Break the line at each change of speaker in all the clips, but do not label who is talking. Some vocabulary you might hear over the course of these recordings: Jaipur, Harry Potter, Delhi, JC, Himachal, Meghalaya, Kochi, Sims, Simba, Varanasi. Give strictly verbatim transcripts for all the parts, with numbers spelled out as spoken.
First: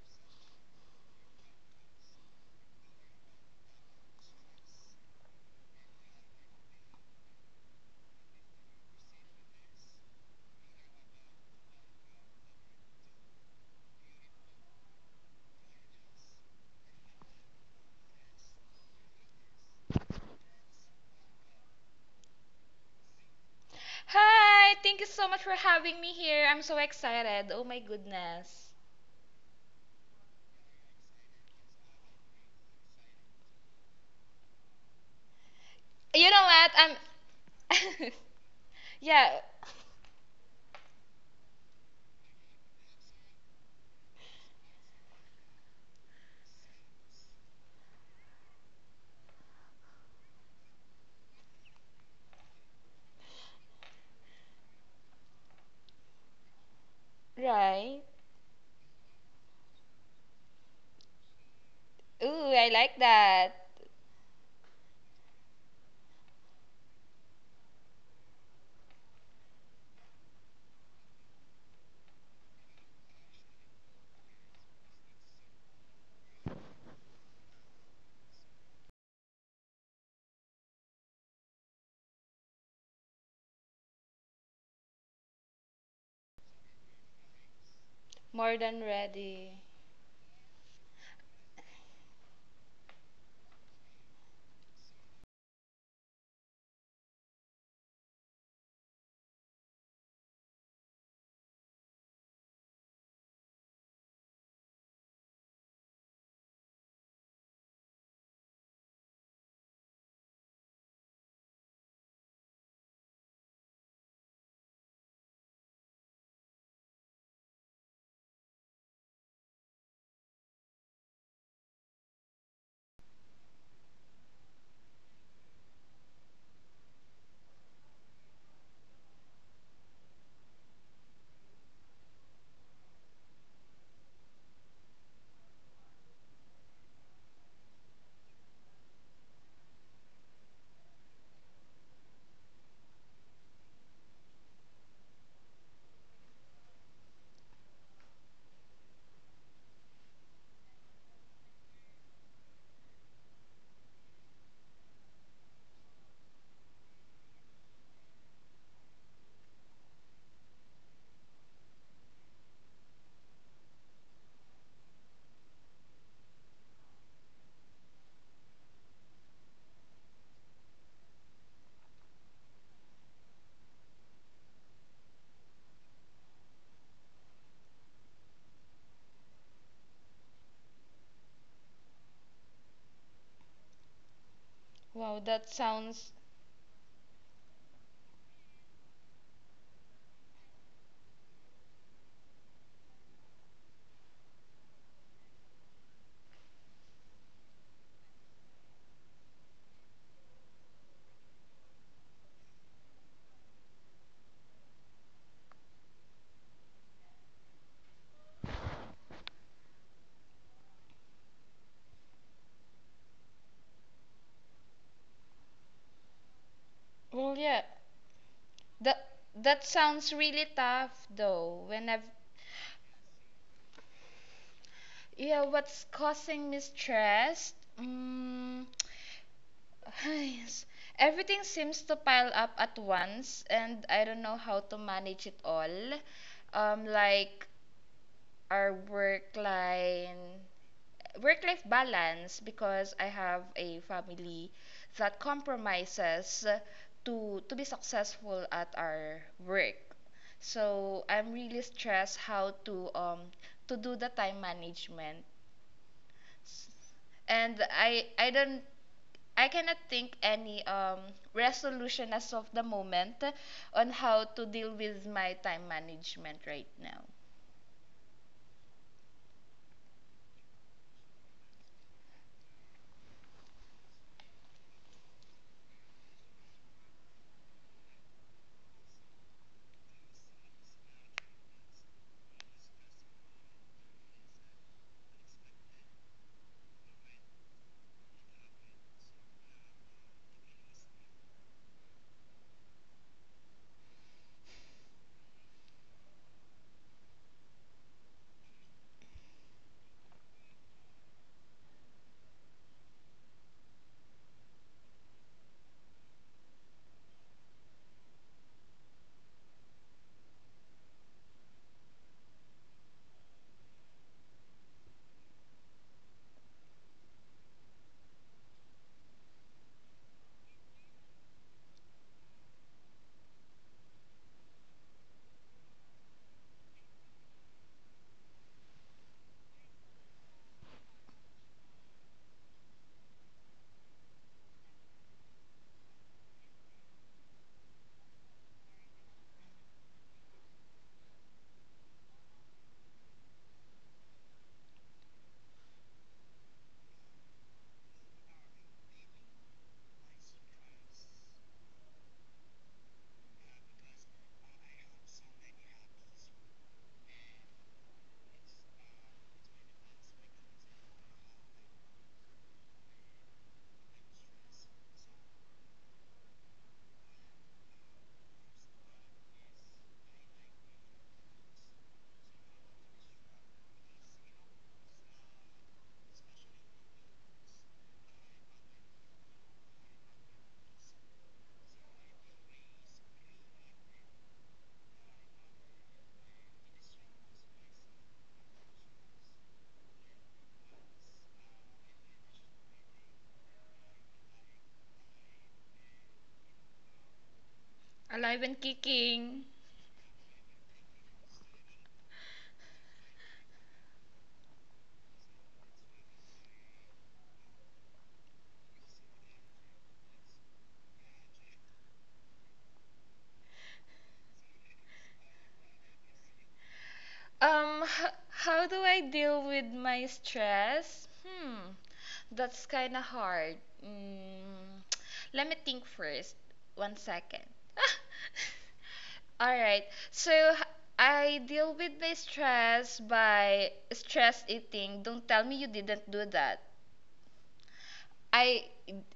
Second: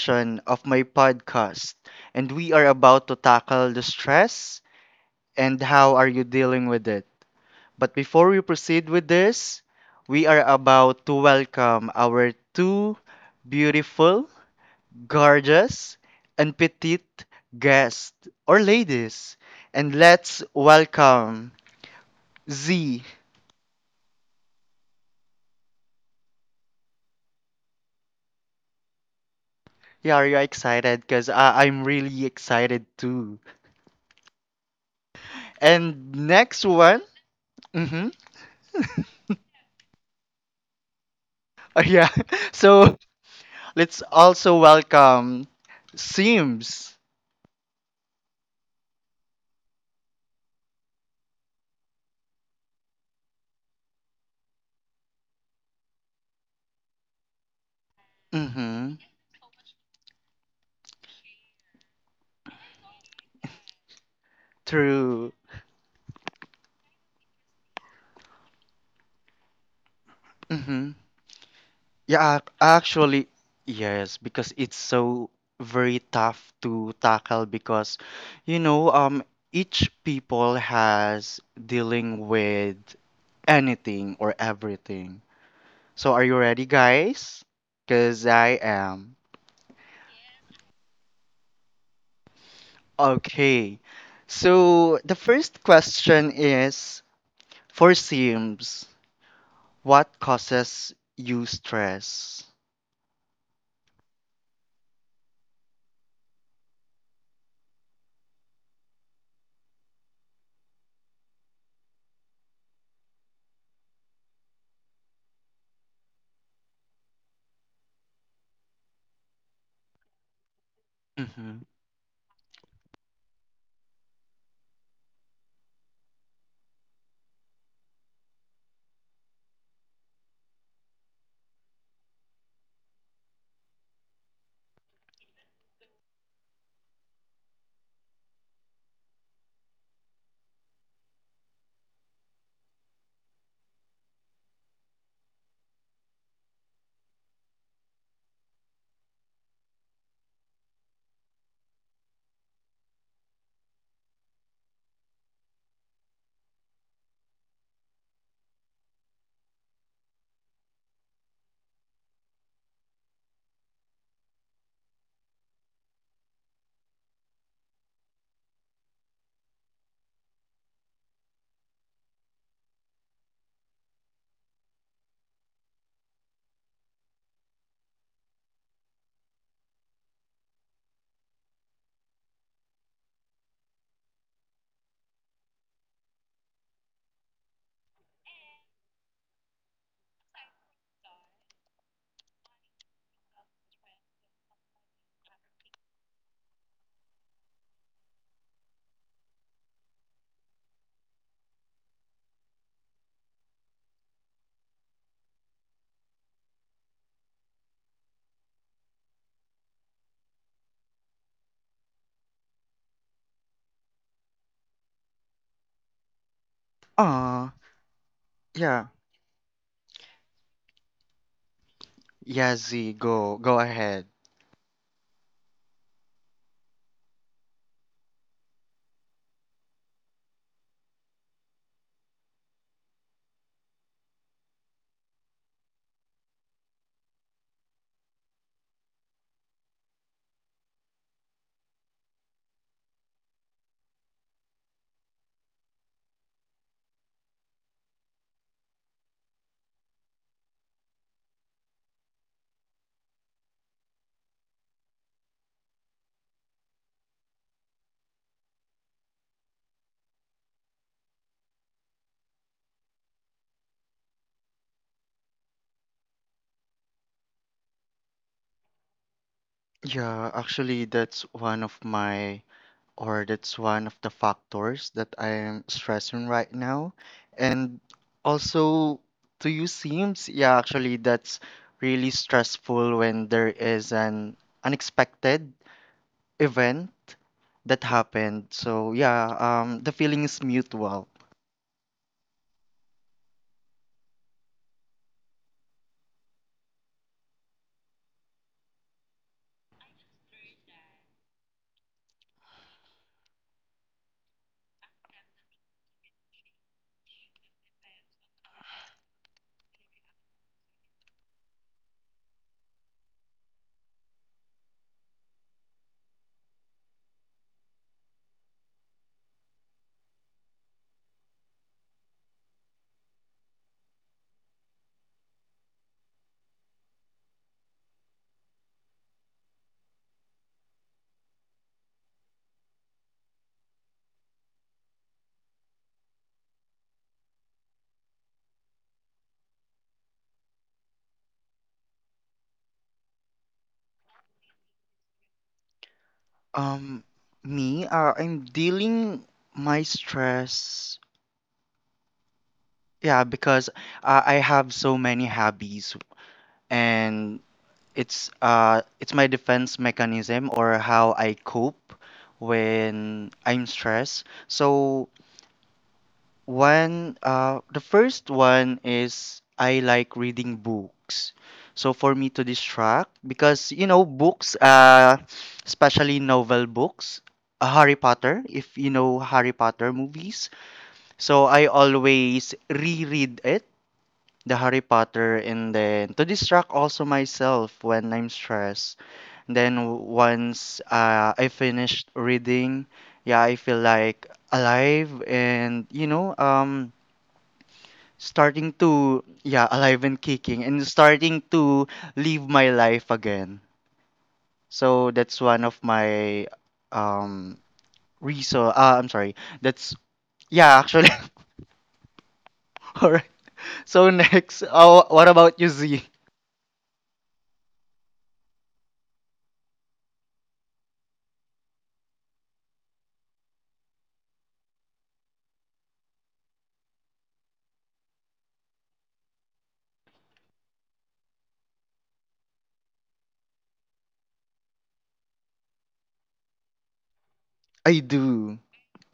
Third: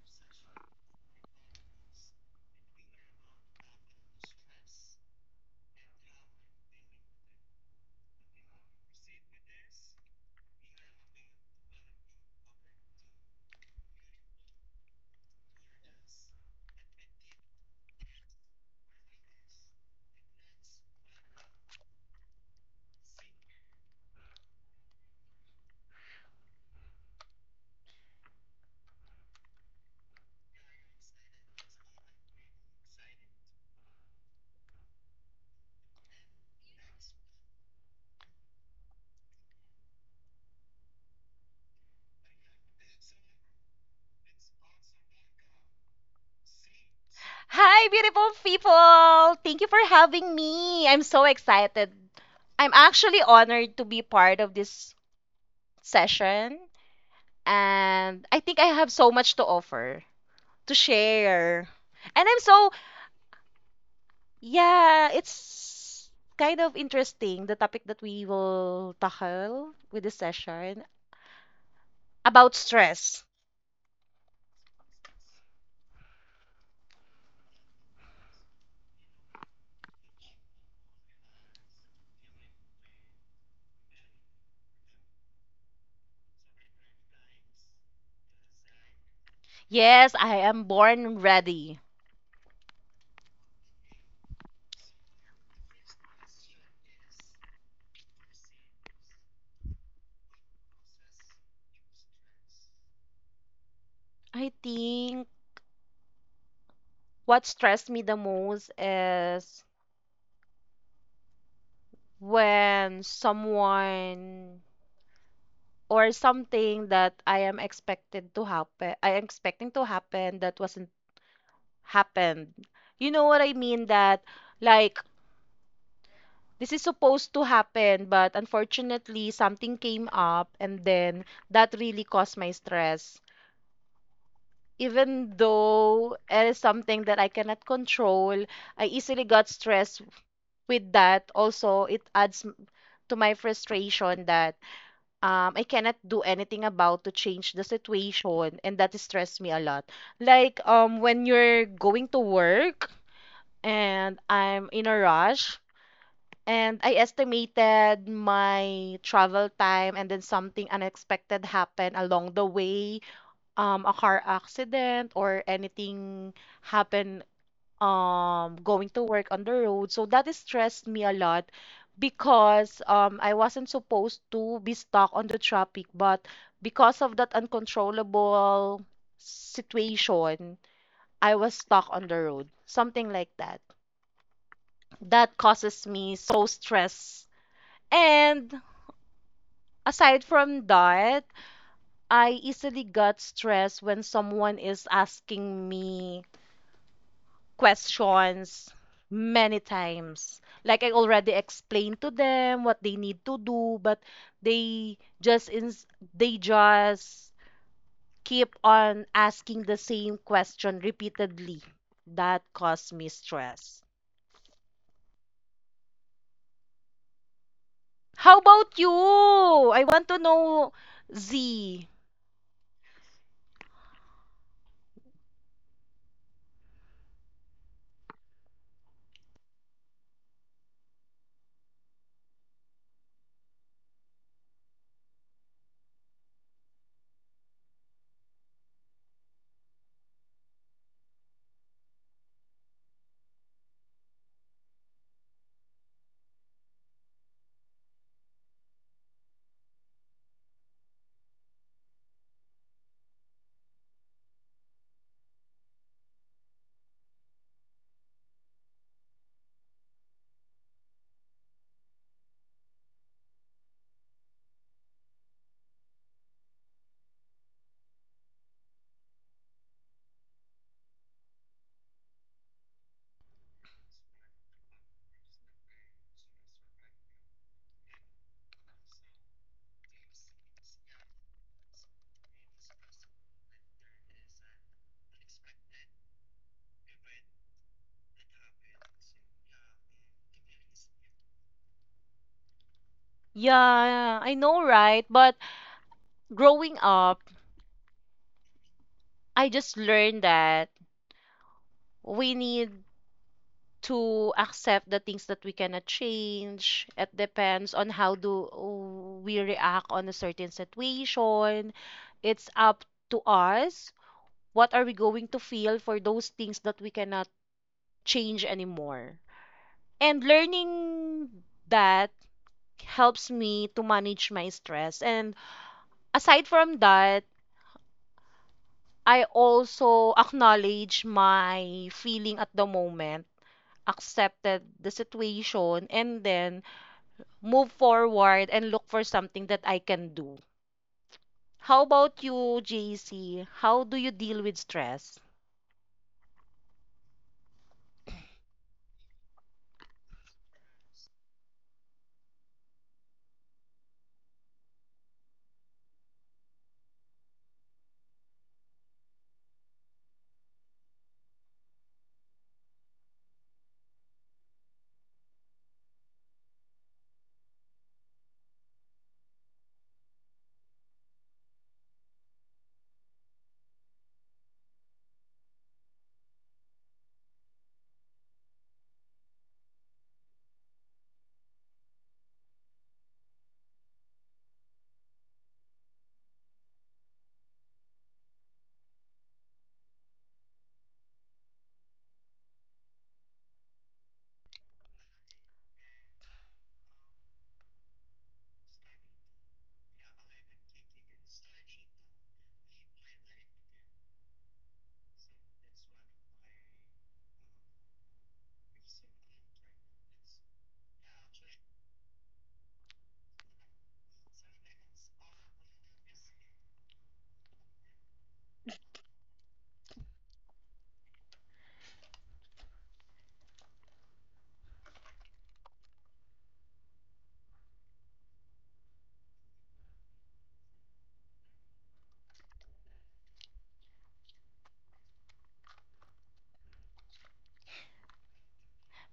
session of my podcast. And we are about to tackle the stress and how are you dealing with it. But before we proceed with this, we are about to welcome our two beautiful, gorgeous, and petite guests or ladies. And let's welcome Z.
Hi, thank you so much for having me here. I'm so excited. Oh my goodness.
Yeah, are you excited? Because I'm really excited too. And
You know
next
what?
one.
I'm
Mhm.
Yeah,
Yeah. So let's also welcome Sims.
Hi, beautiful people! Thank you for having me. I'm so excited. I'm actually honored to be part of this session,
right.
and I think I have
Mm-hmm.
so much to offer. To share. And I'm
Ooh, I
so,
like that.
yeah,
True.
it's kind of interesting the topic that we will tackle with this session
Mm-hmm. Yeah, ac-
about stress.
actually, yes, because it's so very tough to tackle because, you know, um, each people has dealing with anything or everything. So are you ready, guys? Because
More
I
than
am.
ready.
Yes, I am born ready.
Okay. So the first question is for Sims. What causes you stress?
I think what stressed me the most is when someone or something that I am expected to happen, I am expecting to happen that wasn't
Mm-hmm.
happened. You know what I mean? That like this is supposed to happen, but unfortunately, something came up, and then that really caused my stress. Even though it is something that I cannot control, I easily got stressed with that. Also, it adds m- to my frustration that um, I cannot do anything about to change the situation, and that stressed me a lot. Like um, when you're going to work and I'm in a rush, and I estimated my travel time, and then something unexpected happened along the way, um, a car accident or anything happened um, going to work on the road. So that stressed me a lot because um, I wasn't supposed to be stuck on the traffic, but because of that uncontrollable situation, I was stuck on the road, something like that.
Wow,
That
that
causes
sounds
me so stress. And aside from that, I easily got stressed when someone is asking me questions many times. Like I already explained to them what they need to do, but they just ins they just keep on asking the same question repeatedly. That caused me stress.
Well,
Ah,
yeah.
How about
yeah.
you?
That that
I want
sounds
to
really
know
tough though. When
Z.
I've
Yeah, Z, go. Go ahead.
Yeah, what's causing me stress? Mm, yes. Everything seems to pile up at once, and I don't know how to manage it all um like our work line work life balance because I have a family that compromises to to be successful at our work. So I'm really stressed how to um to do the time management. And I I don't I cannot think any um resolution as of the moment on how to deal with my time management right now.
Yeah, actually, that's one of my, or that's one of the factors that I am stressing right now. And also, to you seems, yeah, actually, that's really stressful when there is an unexpected event that happened. So, yeah, um, the feeling is mutual.
Yeah, I know, right? But growing up, I just learned that we need to accept the things that we cannot change. It depends on how do we react on a certain situation. It's up to us. What are we going to feel for those things that we cannot change anymore? And learning that helps me to manage my stress. And aside from that, I also acknowledge my feeling at the moment accepted the situation, and then move forward and look for something that I can do. How about you, J C? How do you deal with stress?
Um, me, uh, I'm dealing my stress. Yeah, because uh, I have so many hobbies, and it's uh, it's my defense mechanism or how I cope when I'm stressed. So one, uh, the first one is I like reading books. So for me to distract, because you know, books, uh, especially novel books, uh, Harry Potter, if you know Harry Potter movies. So I always reread it, the Harry Potter, and then to distract also myself when I'm stressed. Then w- once uh, I finished reading, yeah, I feel like alive and you know, um
Alive and
starting to,
kicking.
yeah, alive and kicking and starting to live my life again. So that's one of my um reason. Uh, I'm sorry. That's yeah, actually. All right. So next, oh, what about you, Z?
Um, h- how do I deal with my stress? Hmm, that's kind of hard. Mm, Let me think first. One second. All right. So h- I deal with my stress by stress eating. Don't tell me you didn't do that.
I do.
I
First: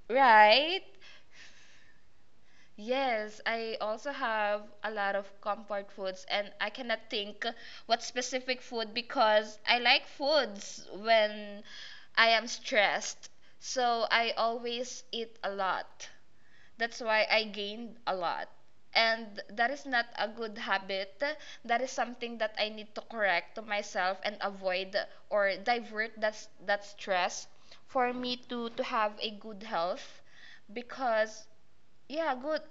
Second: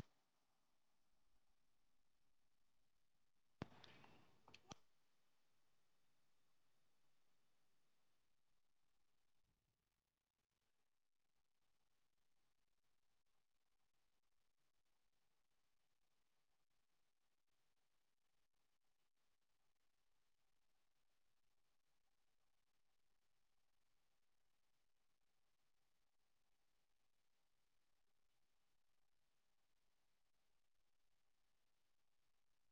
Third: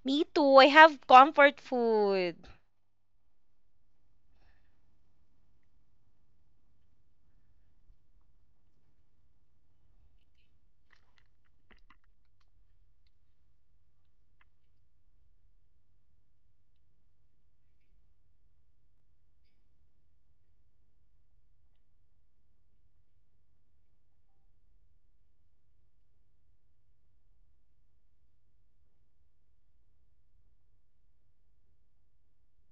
Me too. I
right?
have comfort food.
Yes, I also have a lot of comfort foods, and I cannot think what specific food because I like foods when I am stressed. So I always eat a lot. That's why I gained a lot. And that is not a good habit. That is something that I need to correct to myself and avoid or divert that, s- that stress for me to, to have a good health because, yeah, good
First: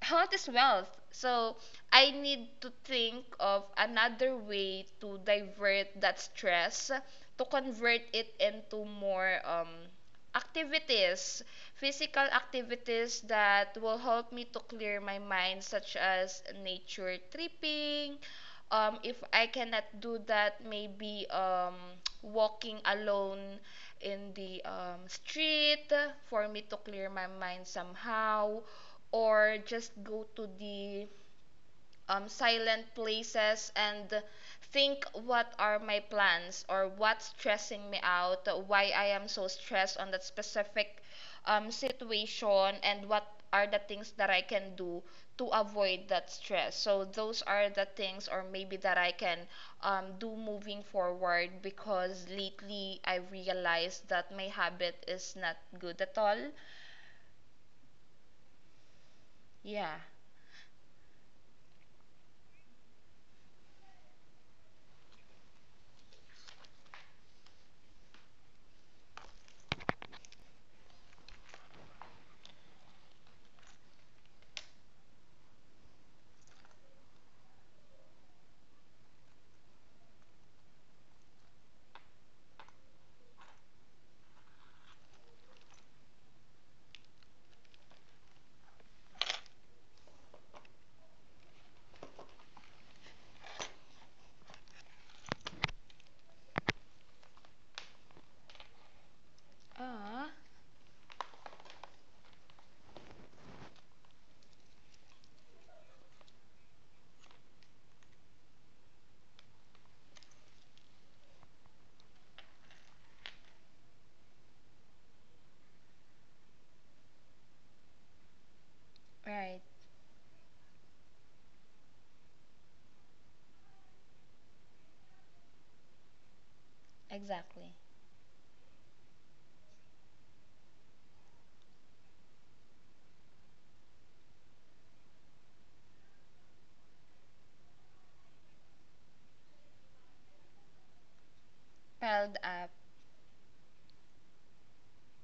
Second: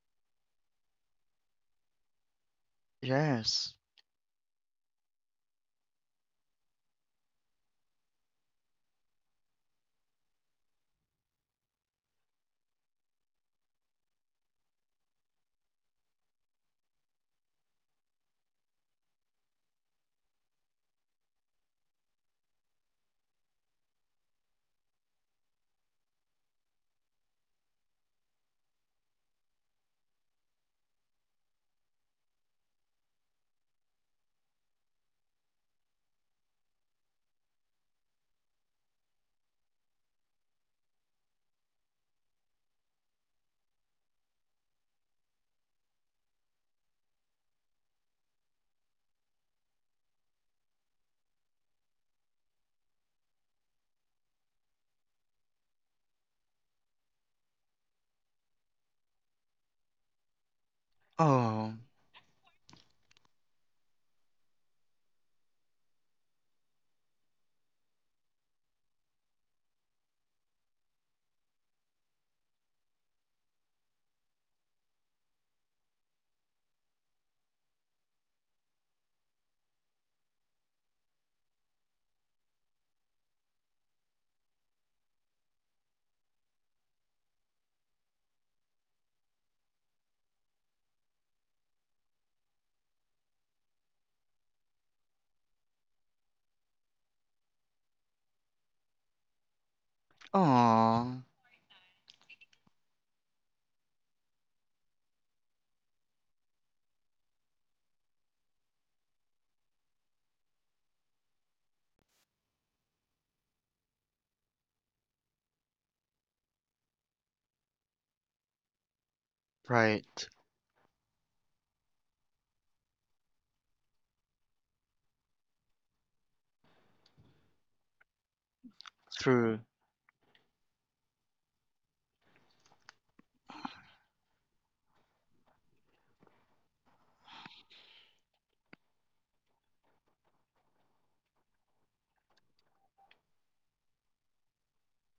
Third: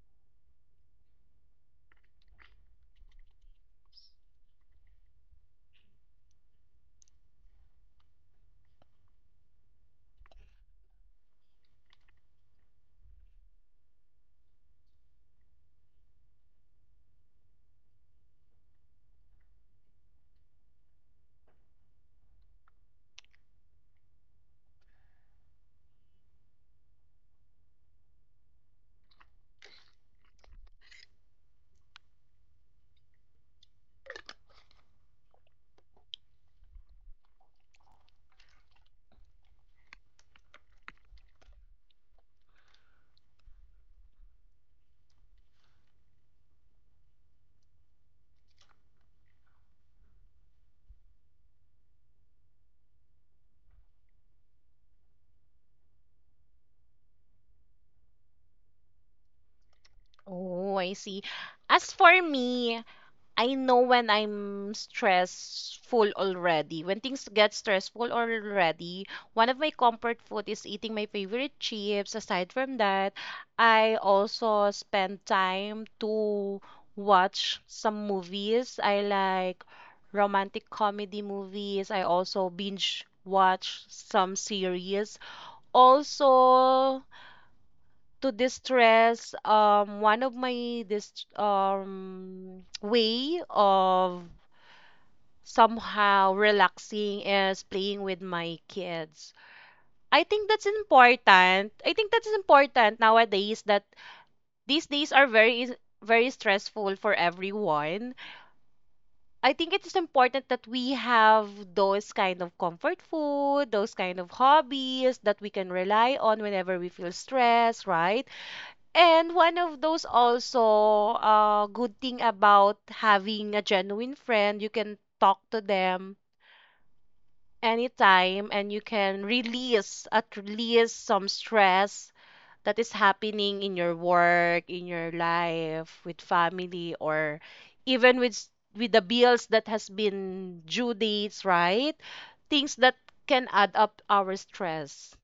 health is wealth. So I need to think of
Yes.
another way to divert that stress, to convert it into more um, activities, physical activities that will help me to clear my mind, such as nature tripping. Um, if I cannot do that, maybe um, walking alone in the um, street for me to clear my mind somehow, or just go to the um, silent places and think what are my plans or what's stressing me out, why I am so stressed on that specific um, situation, and what are the things that I can do to avoid that stress. So those are the things or maybe that I can um, do moving forward because lately I realized that my habit is not good at all. Yeah.
Oh, I see.
Oh.
As for me, I know when I'm stressful already. When things get stressful already, one of my comfort food is eating my favorite chips. Aside from that, I also spend time to watch some movies. I like romantic comedy movies. I also binge watch some series. Also, to distress, um, one of my this um way of somehow relaxing is playing with my kids. I
Ah,
think that's
Oh.
important. I think that's important nowadays that these days are very is- very stressful for everyone. I think it is important that we have those kind of comfort food, those kind of hobbies that we can rely on whenever we feel stressed, right? And one
right.
of those
Right.
also uh, good thing about having a genuine friend, you can talk to them
Exactly.
anytime and you can
True.
release at least some stress that is happening in your work, in your life, with family or even with s- with the bills that has been due dates, right?
Piled up.
Things that can add up our stress.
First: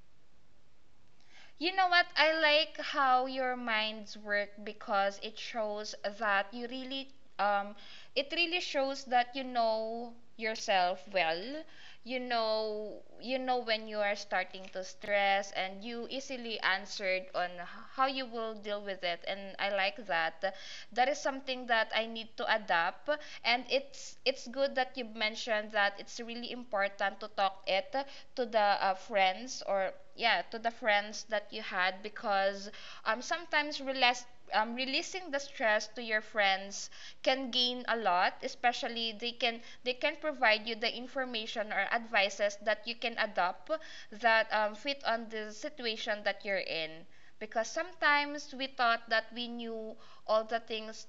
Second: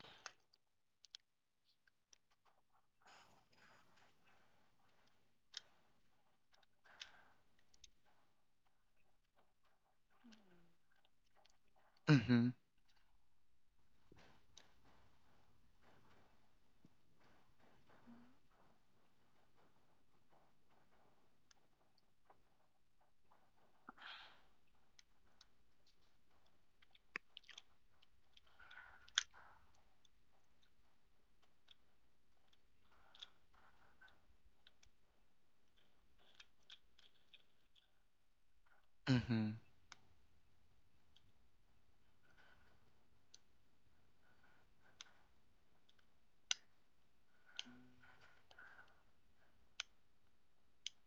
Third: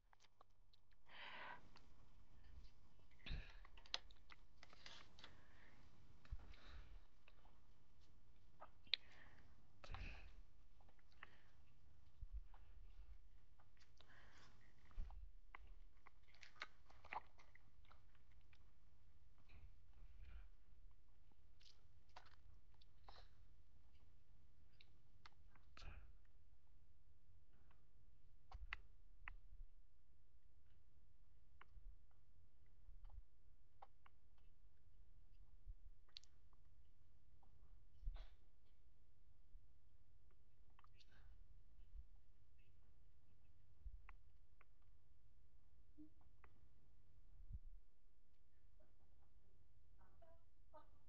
You know what? I like how your minds work because it shows that you really um it really shows that you know yourself well. You
Mm-hmm.
know you know when you are starting to stress, and you easily answered on h- how you will deal with it, and I like that. That is something that I need to adapt, and it's it's good that you mentioned that it's really important to talk it to the uh, friends, or yeah, to the friends that you had because um sometimes relas- um, releasing the stress to your friends can gain a lot, especially they
Mm-hmm.
can they can provide you the information or advices that you can adopt that um, fit on the situation that you're in, because sometimes we thought that we knew all the things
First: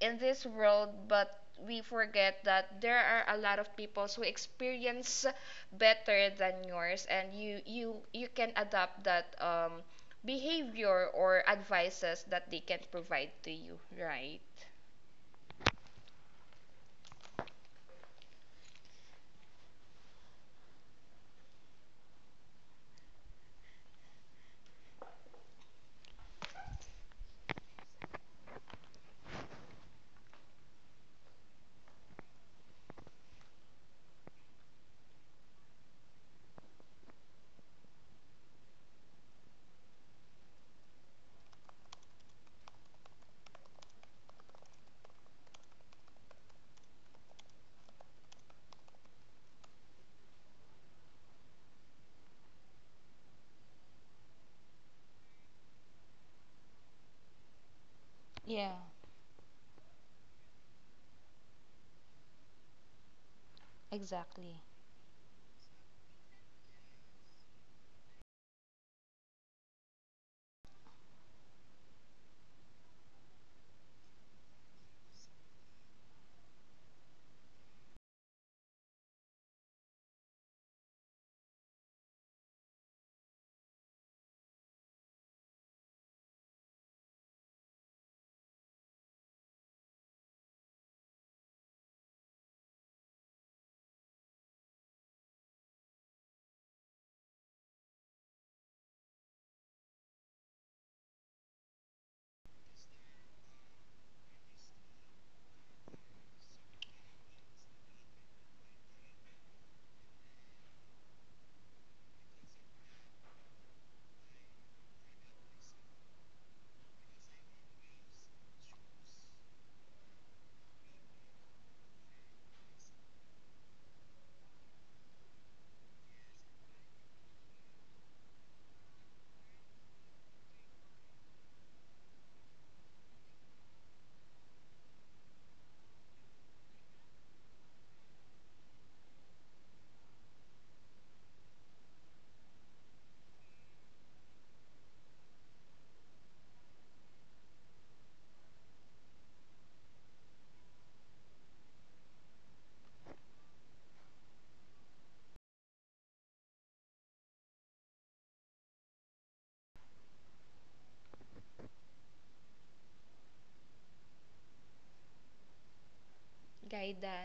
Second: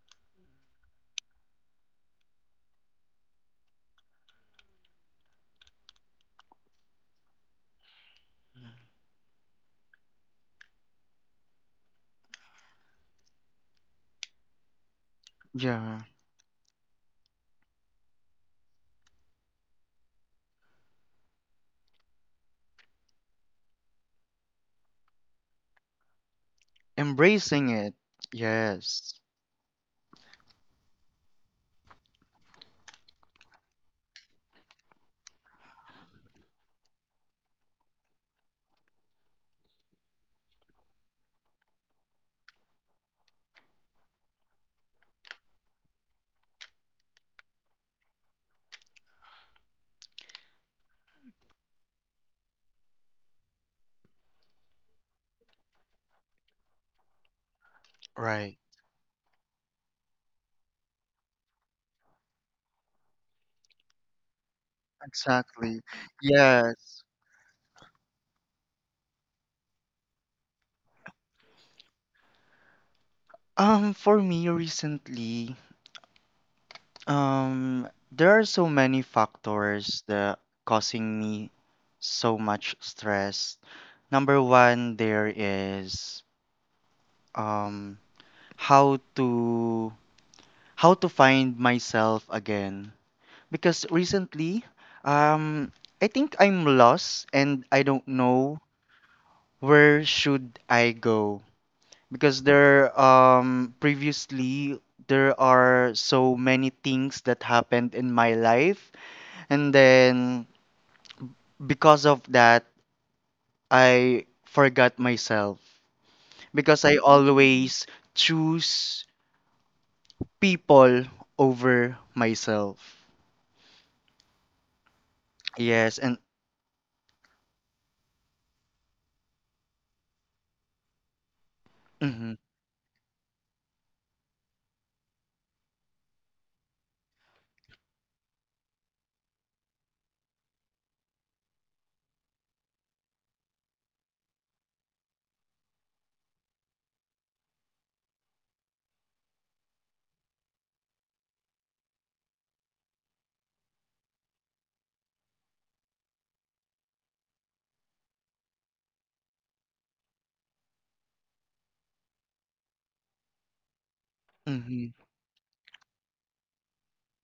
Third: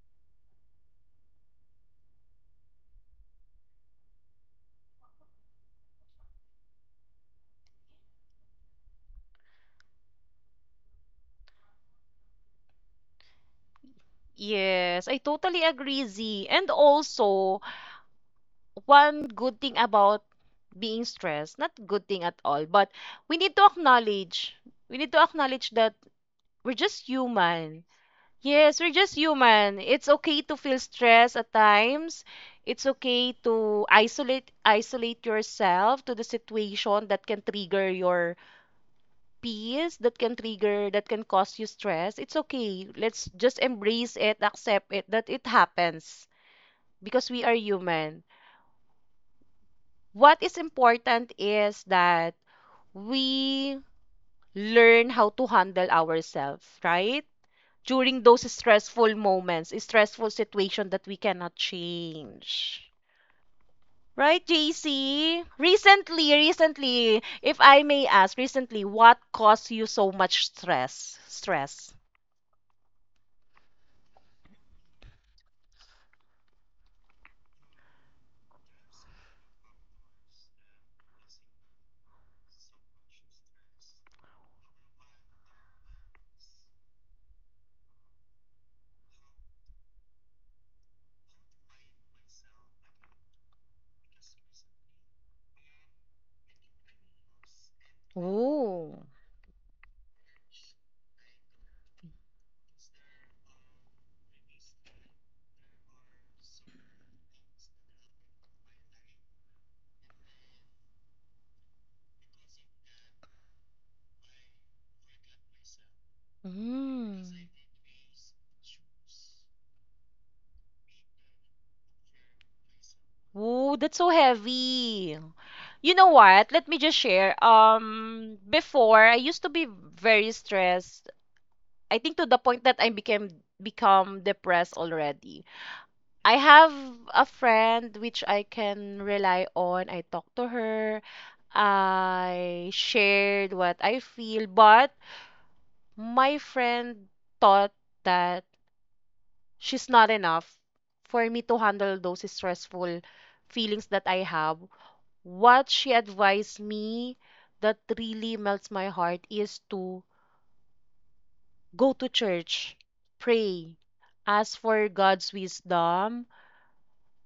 in this world, but we forget that there are a lot of people who experience better than yours, and you you you can adapt that um, behavior or advices that they can provide to you, right?
Yes, I totally
Yeah.
agree, Z. And also, one good thing about being stressed, not good thing at all, but we need to acknowledge, we need to acknowledge that we're just
Embracing
human.
it.
Yes, we're
Yes.
just human. It's okay to feel stress at times. It's okay to isolate isolate yourself to the situation that can trigger your peace, that can trigger, that can cause you stress. It's okay. Let's just embrace it, accept it that it happens because we are human. What is important is that we learn how to handle ourselves, right? During those
Right.
Yeah,
stressful moments, stressful situation that we cannot change. Right,
exactly.
J C?
Exactly.
Recently,
Yes.
recently, if I may ask, recently, what caused you so much stress? Stress.
Um, for me recently, um, there are so many factors that causing me so much stress. Number one, there is um how to how to find myself again. Because recently, um, I think I'm lost and I don't know
Oh.
where should I go. Because there um previously there are so many things that happened in my life and then because of that I forgot myself because I
Mm.
always choose people over myself.
Oh, that's so heavy. You
Yes,
know
and
what? Let me just share. Um, before I used to be very stressed. I think to
mm-hmm,
the point that I became become depressed already. I have a friend which I can rely on. I talk to her. I shared what I feel, but my friend thought that she's not enough for me to handle those stressful feelings that I have. What she advised me that really melts my heart is to go to church, pray, ask for
mm-hmm,
God's wisdom,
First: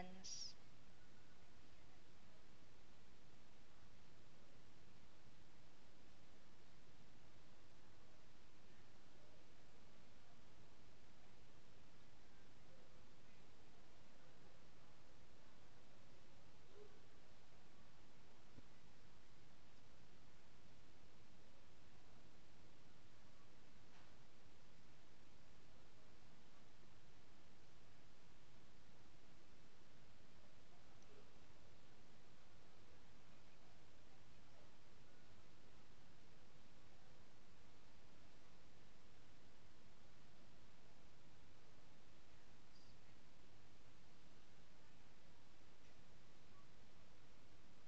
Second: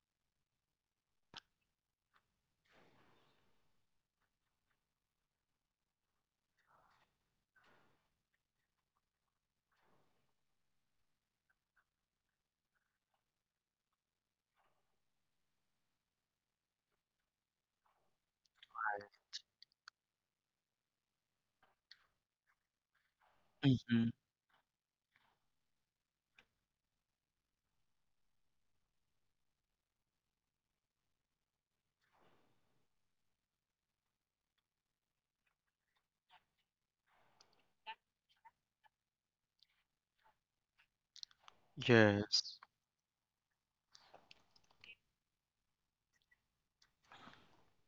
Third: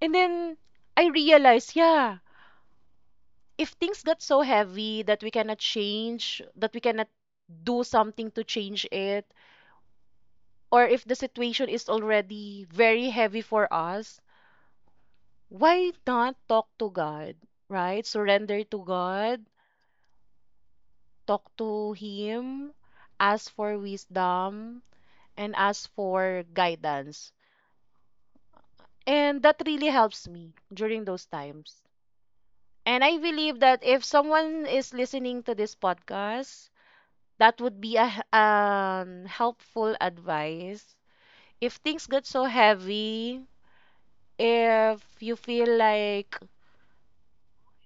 and then I realized, yeah, if things got so heavy that we cannot change, that we cannot do something to change it, or if the situation is already very heavy for us, why not talk to God, right? Surrender to God, talk to Him, ask for
mm-hmm,
wisdom, and ask for guidance. And that really helps me during those times. And I believe that if someone is listening to this podcast, that would be a h- um, helpful advice. If things get so
yes.
heavy, if you feel like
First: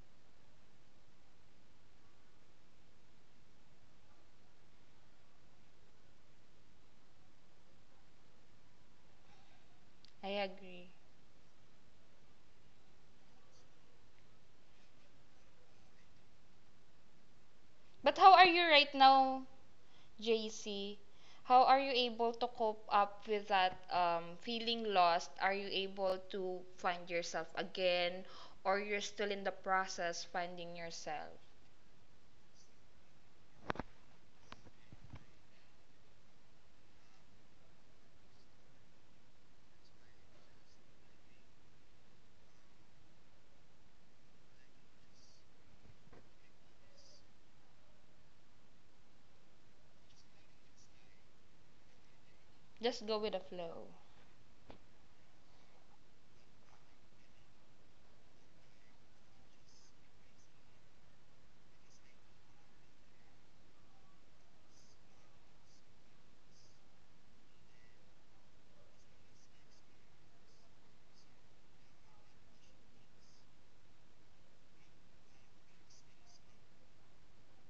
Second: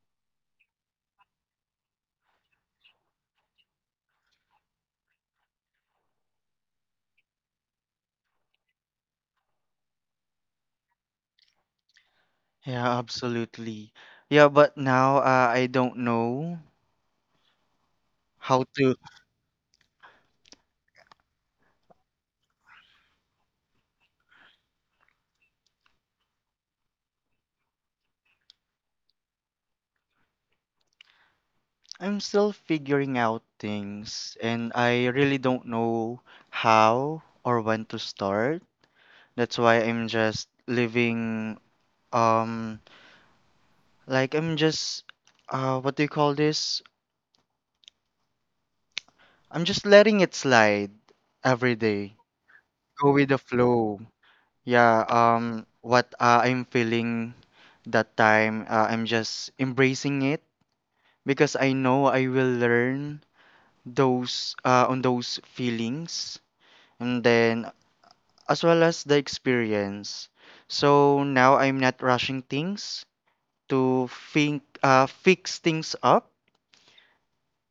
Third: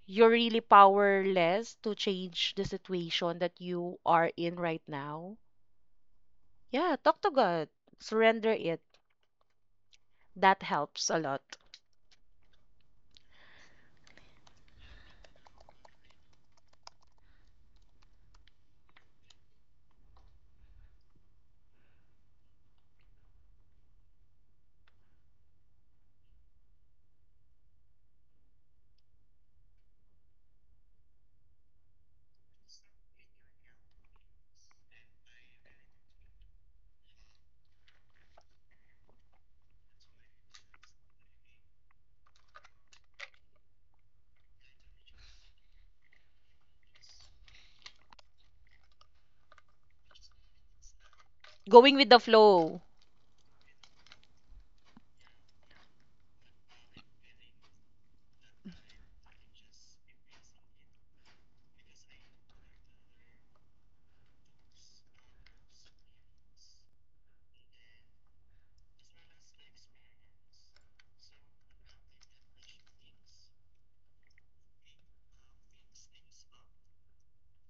you're really powerless to change the situation that you are in right now, yeah, talk to God, surrender it.
I
That
agree.
helps a lot.
Yeah, absolutely. Yeah, but now uh, I don't know
But how are you
how
right
to
now? J C, how are you able to cope up with that um, feeling lost? Are you able to find yourself again, or you're still in the process finding yourself?
I'm still figuring out things and I really don't know how or when to start. That's why I'm just living um like I'm just uh what do you call this? I'm just letting it slide every
Going with
day.
the flow.
Just
Go
go
with
with
the
the flow.
flow. Yeah, um what uh, I'm feeling that time, uh, I'm just embracing it because I know I will learn those uh on those feelings. And then as well as the experience. So now I'm not rushing things to think, uh, fix things up.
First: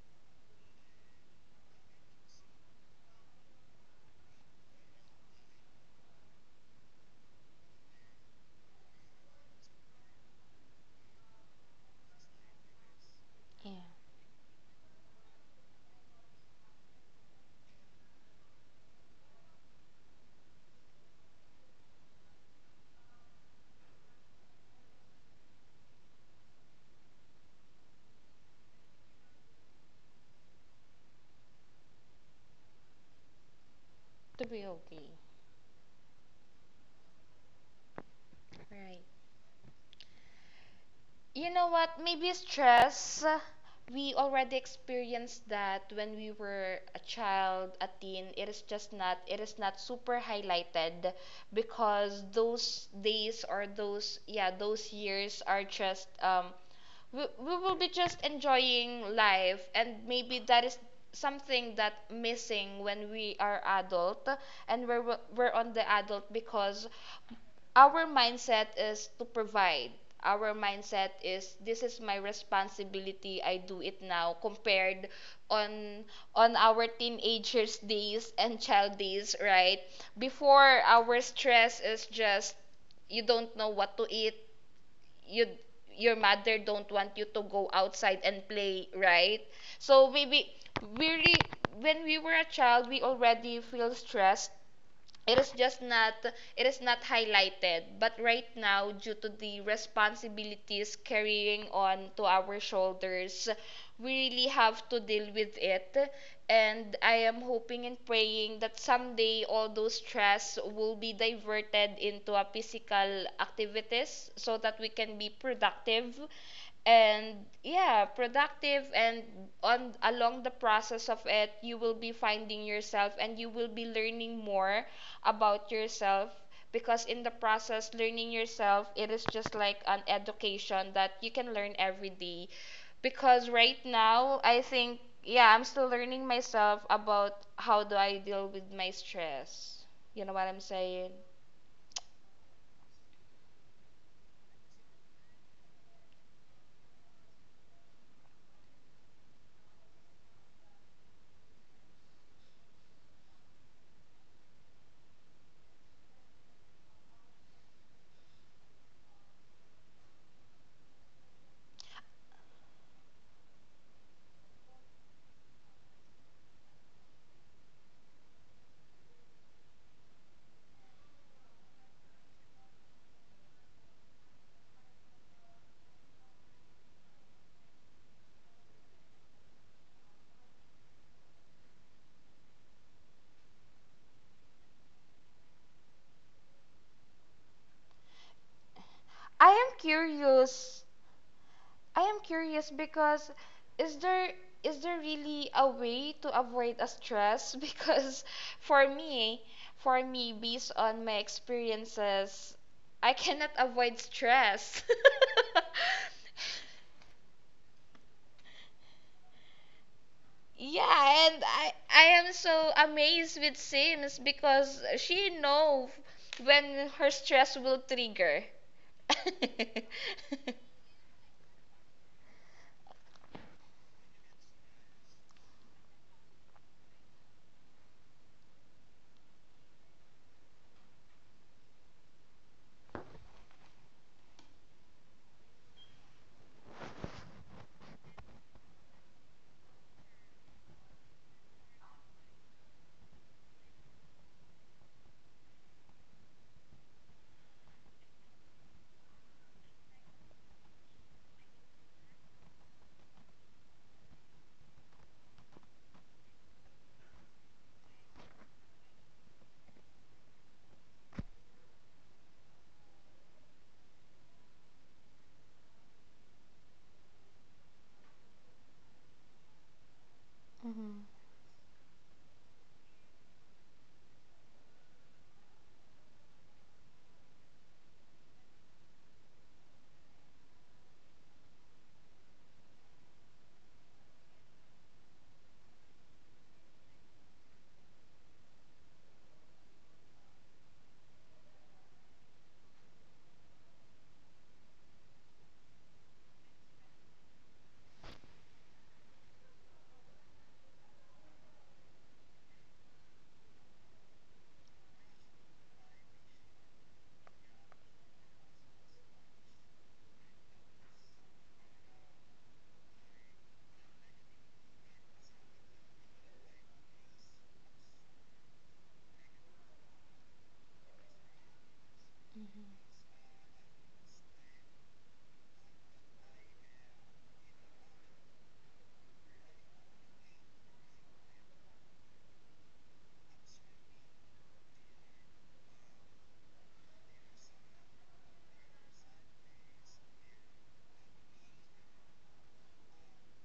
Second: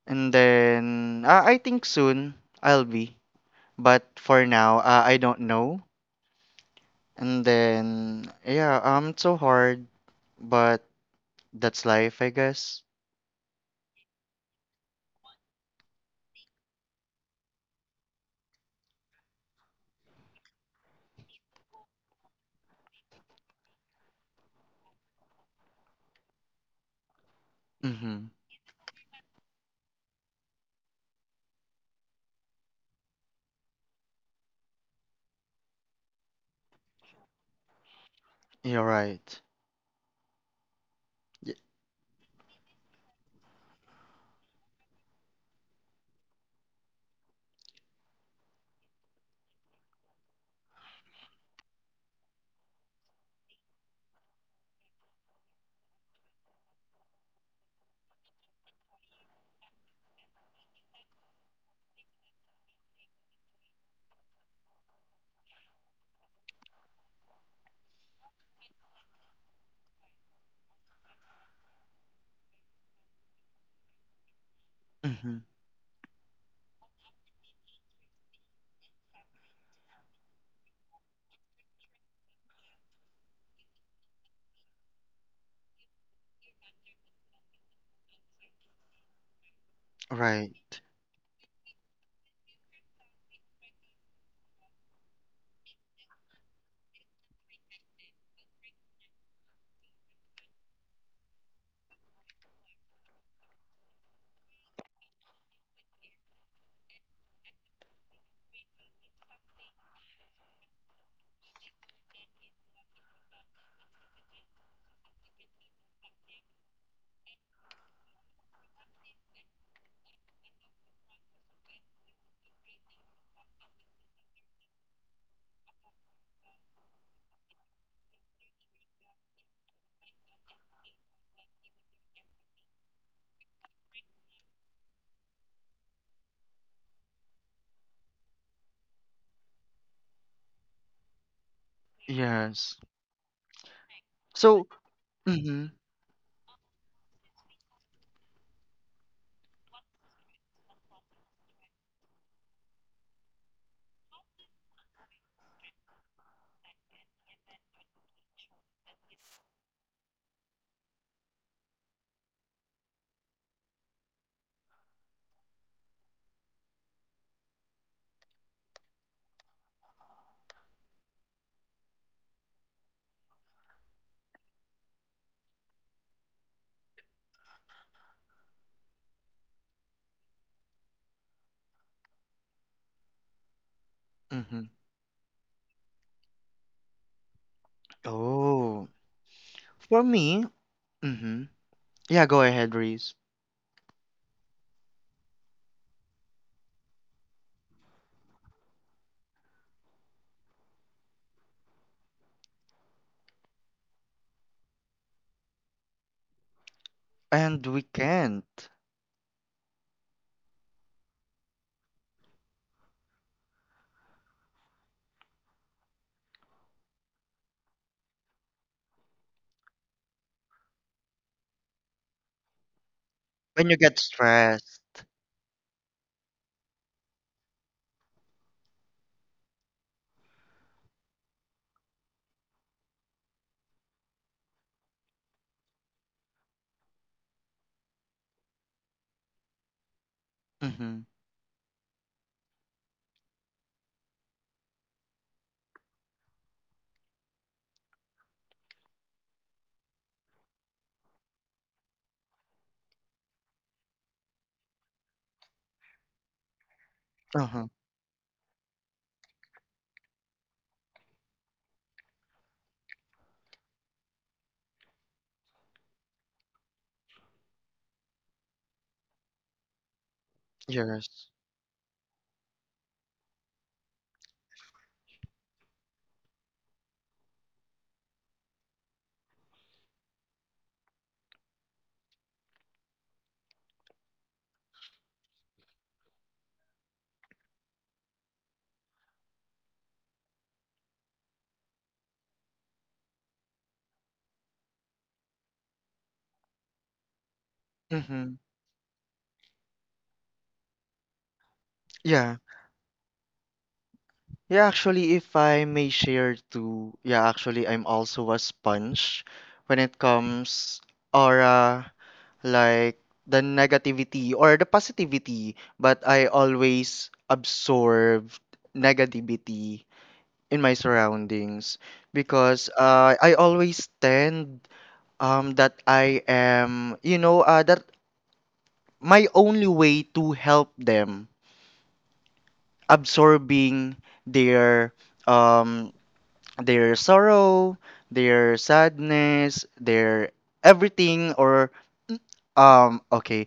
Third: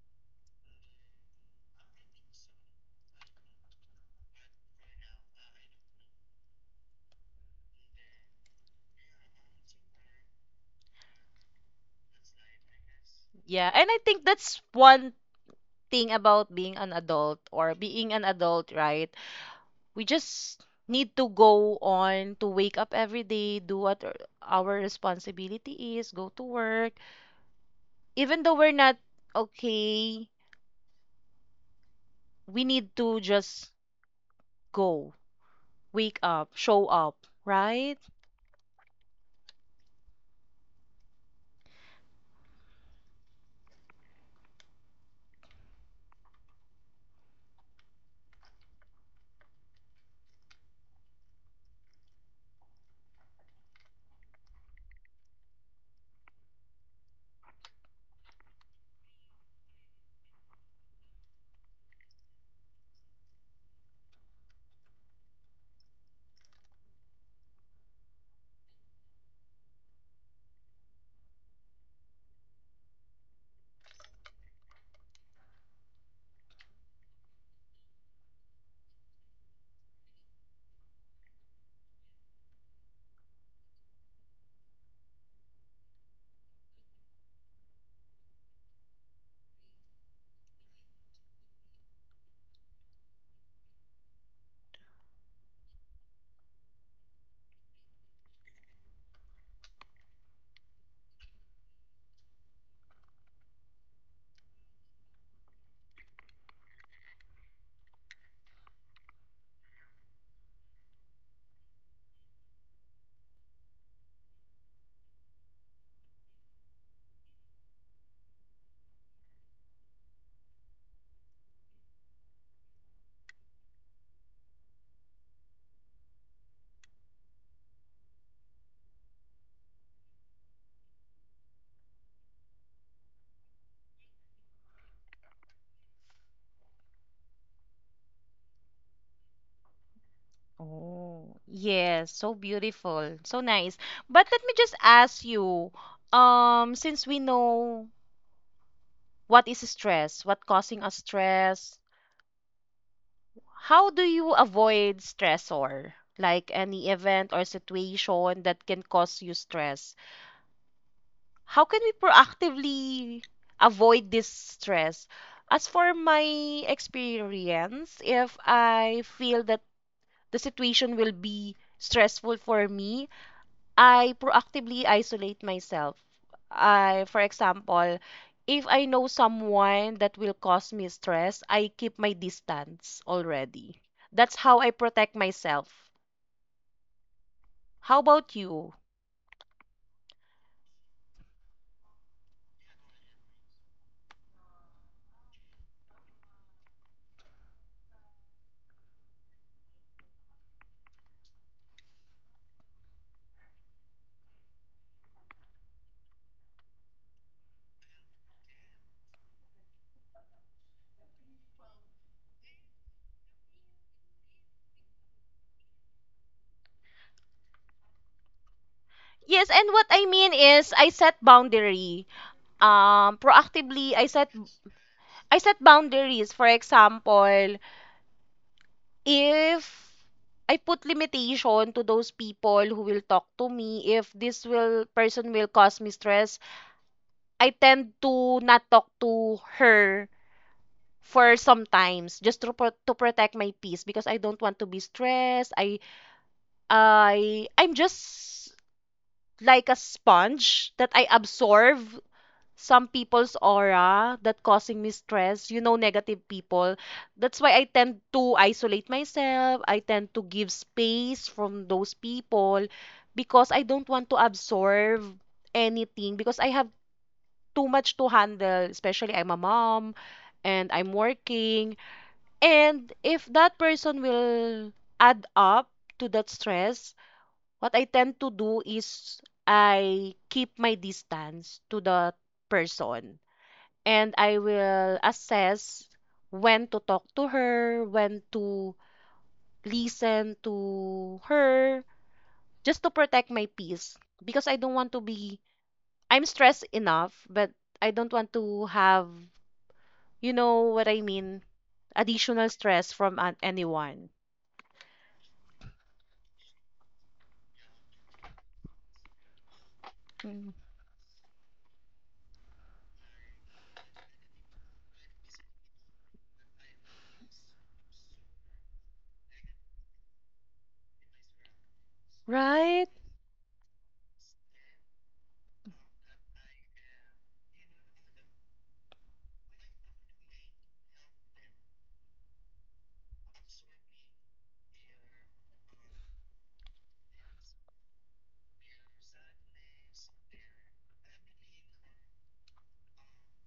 And then uh, I think soon I'll be. But for now, uh, I don't know. And then, yeah, um, it's so hard, but that's life, I guess.
Yeah,
Yeah,
and I think that's one thing about being an adult or being an adult, right? We just need to go on to wake up every day, do what our our responsibility is, go to work.
Mm-hmm.
Even though we're not okay, we need to just
to be okay.
go, wake up, show up, right?
You're
Right.
right.
You
Yeah.
know what? Maybe stress. We already experienced that when we were a child, a teen. It is just not. It is not super highlighted because those days, or those yeah those years, are just um we, we will be just enjoying life, and maybe that is something that missing when we are adult, and we're we're on the adult because our mindset is to provide. Our mindset is this is my responsibility. I do it now compared
Mm-hmm.
on on our teenagers days and child days, right? Before our stress is just you don't know what to eat. You your mother don't want you to go outside and play, right? So
Right.
maybe we really when we were a child, we already feel stressed. It is just not it is not highlighted, but right now, due to the responsibilities carrying on to our shoulders, we really have to deal with it, and I am hoping and praying that someday all those stress will be diverted into a physical activities so that we can be productive and yeah productive, and on along the process of it, you will be finding yourself, and you will be learning more about yourself, because in the process learning yourself, it is just like an education that you can learn every day, because right now I think, yeah I'm still learning myself about how do I deal with my stress. You know what I'm saying?
Oh, yes, so
Yes.
beautiful, so nice. But let me
So,
just ask you,
mm-hmm.
um, since we know what is stress, what causing us stress, how do you avoid stressor, like any event or situation that can cause you stress? How can we proactively avoid this stress? As for my experience, if I feel that the situation will be stressful for me, I proactively isolate myself. I, for example, if I know someone that will cause me stress, I keep my distance already. That's how
Mm-hmm.
I protect myself. How about you?
Oh,
i am
for me,
curious
mm-hmm.
I am
Yeah, go
curious
ahead, Reese.
because is there is there really a way to avoid a stress because for me for me, based on my experiences, I cannot avoid stress.
And we can't.
Yeah, and I I am so amazed with Sims because she know when her stress will trigger.
Yes, and what I mean is I set boundary. Um,
When you
proactively
get
I set
stressed.
I set boundaries. For example, if I put limitation to those people who will talk to me, if this will person will cause me stress, I tend to not talk to her
Mhm.
for sometimes just to pro- to protect my peace because I don't want to be stressed. I I I'm just like a sponge that I absorb some people's aura that causing me stress, you know, negative people. That's why I
Uh-huh.
tend to isolate myself. I tend to give space from those people because I don't want to absorb anything because I have too much to handle, especially I'm a mom and I'm
hmm
Yes.
working. And if that person will add up to that stress, what I tend to do is I keep my distance to the person and I will assess when to talk to her, when to listen to her, just to protect my peace because I don't want to be I'm stressed enough, but I don't want
Mhm.
to have, you know what I mean,
Yeah.
additional stress from an- anyone.
Yeah, actually, if I may share too, yeah, actually, I'm also a sponge when it
Mm.
comes or uh, like the negativity or the positivity, but I always absorb negativity in my surroundings because
Right?
uh, I always tend um that I am, you know, uh, that my only way to help them absorbing their um their sorrow, their sadness, their everything or um okay.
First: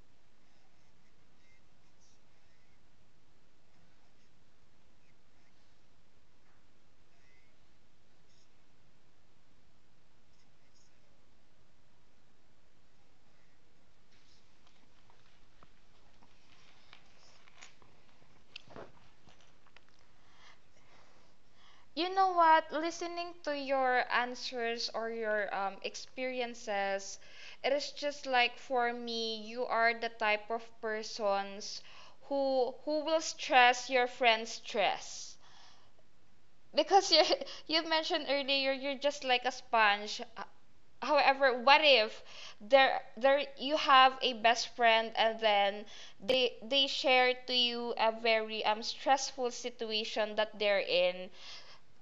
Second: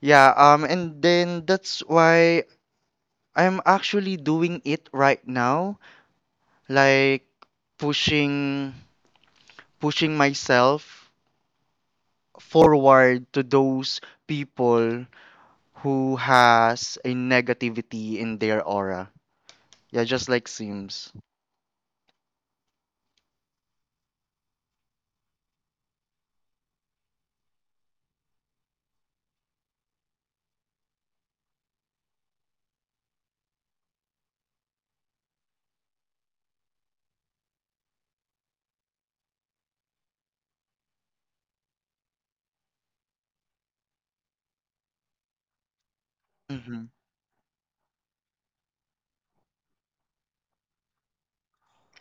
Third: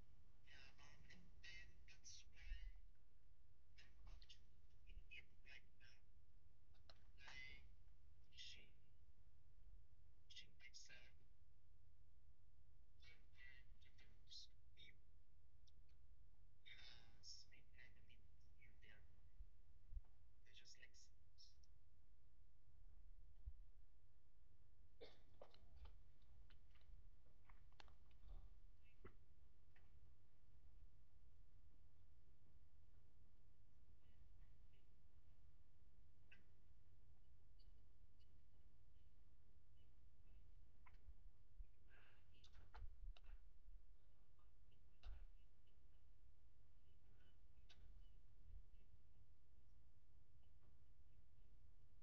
Yeah, um and then that's why I'm actually doing it right now, like pushing pushing myself forward to those people who has a negativity in their aura. Yeah, just like Sims.
You know what? Listening to your answers or your um, experiences, it is just like for me, you are the type of persons who who will stress your friend's stress. Because you you mentioned earlier, you're just like a sponge. Uh, However, what if there there you have a best friend, and then they
Mm-hmm.
they share to you a very um stressful situation that they're in.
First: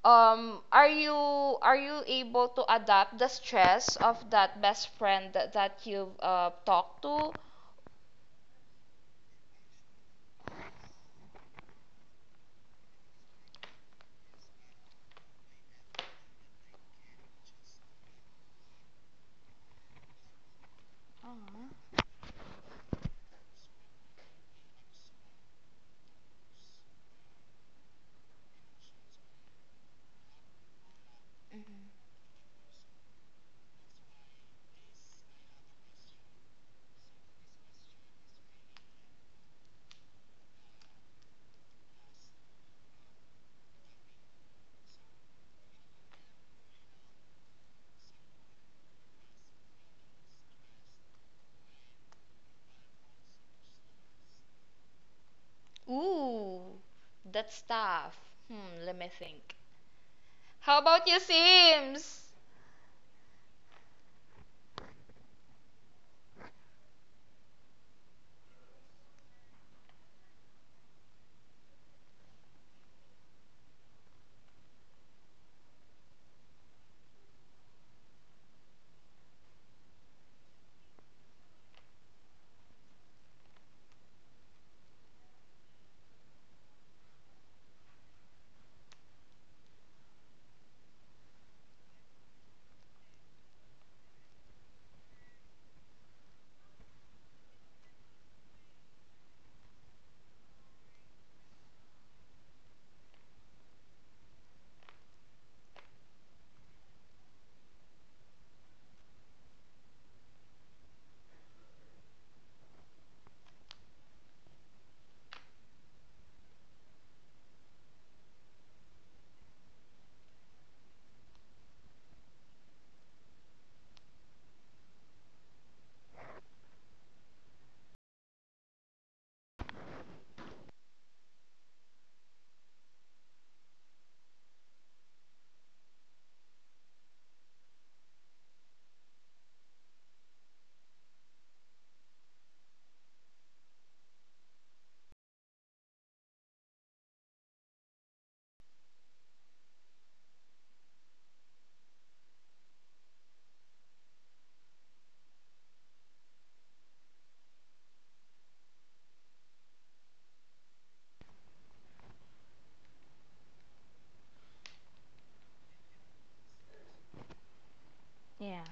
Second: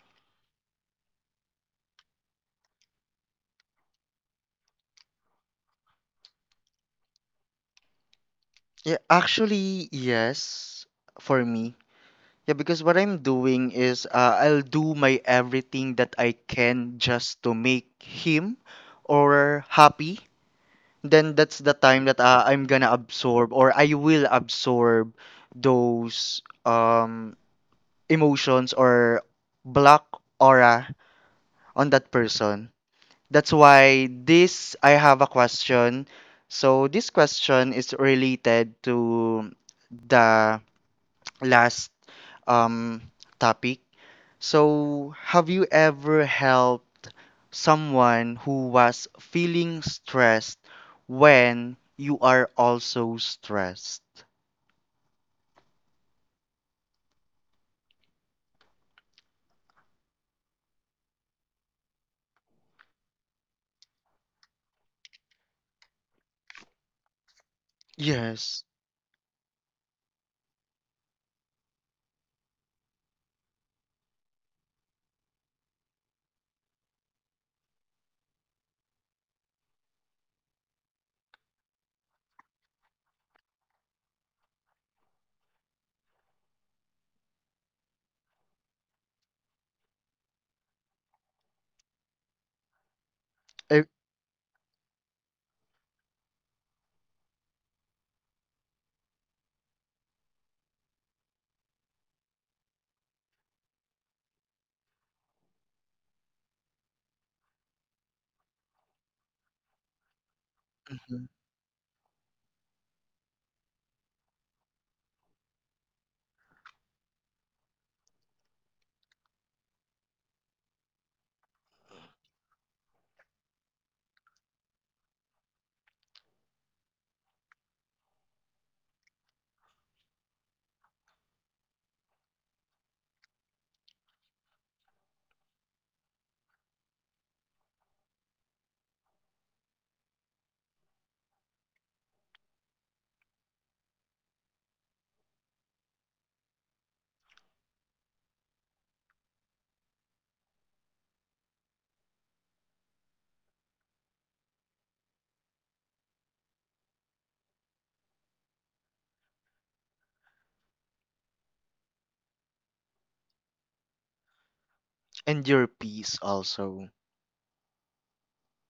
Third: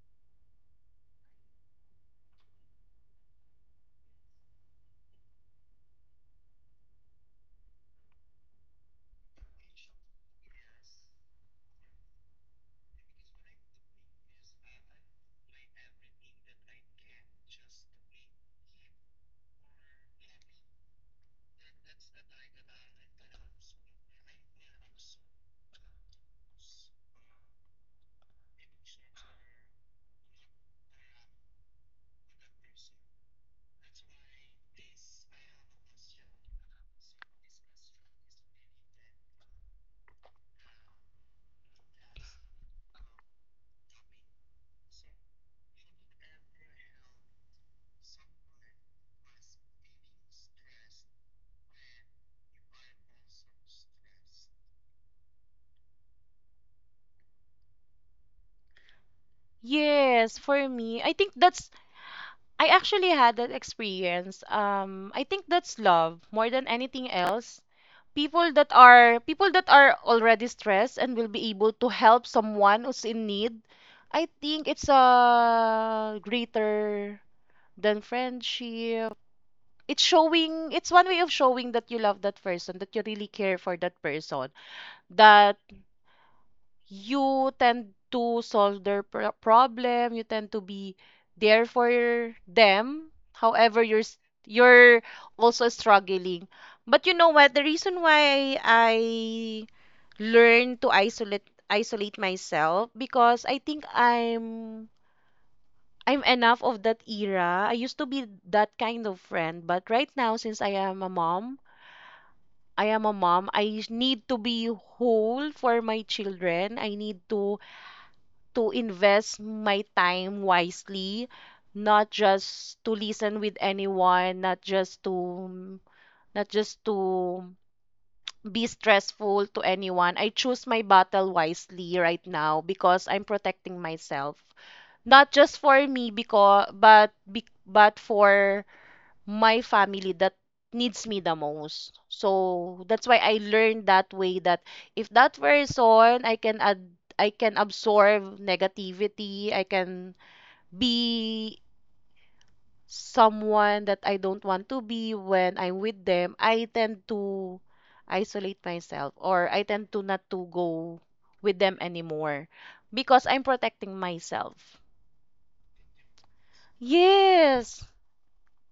um are you are you able to adapt the stress of that best friend that, that you've uh, talked to?
Yeah, actually, yes, for me. Yeah, because what I'm doing is uh, I'll do my everything that I can just to make him or happy. Then that's
Aw.
the time that uh, I'm gonna absorb or I will absorb those um emotions or black aura on
mm
that person. That's why this I have a question. So this question is related to the last um, topic. So, have you ever helped someone who was feeling stressed when you are also stressed?
Ooh, that's tough. Hmm let me think.
Yes, for
How
me,
about
I
you,
think that's
Sims?
I actually had that experience. Um, I think that's love more than anything else. People
Yes.
that are people that are already stressed and will be able to help someone who's in need, I think it's uh greater than friendship. It's showing, it's one way of showing that you love that person, that you really care for that person, that you tend to solve their pro- problem, you tend to be there for them. However,
E-
you're s- you're also struggling. But you know what? The reason why I learn to isolate isolate myself because I think I'm I'm enough of that era. I used to be that kind of friend, but right now since I am a
mhm.
mom, I am a mom, I need to be whole for my children. I need to to invest my time wisely, not just to listen with anyone, not just to not just to be stressful to anyone. I choose my battle wisely right now because I'm protecting myself. Not just for me because but be, but for my family that needs me the most. So that's why I learned that way that if that person I can ad I can absorb negativity, I can be someone that I don't want to be when I'm with them, I tend to isolate myself or I tend to not to go with them anymore because I'm protecting myself.
And your peace also.
Yes.
Yeah.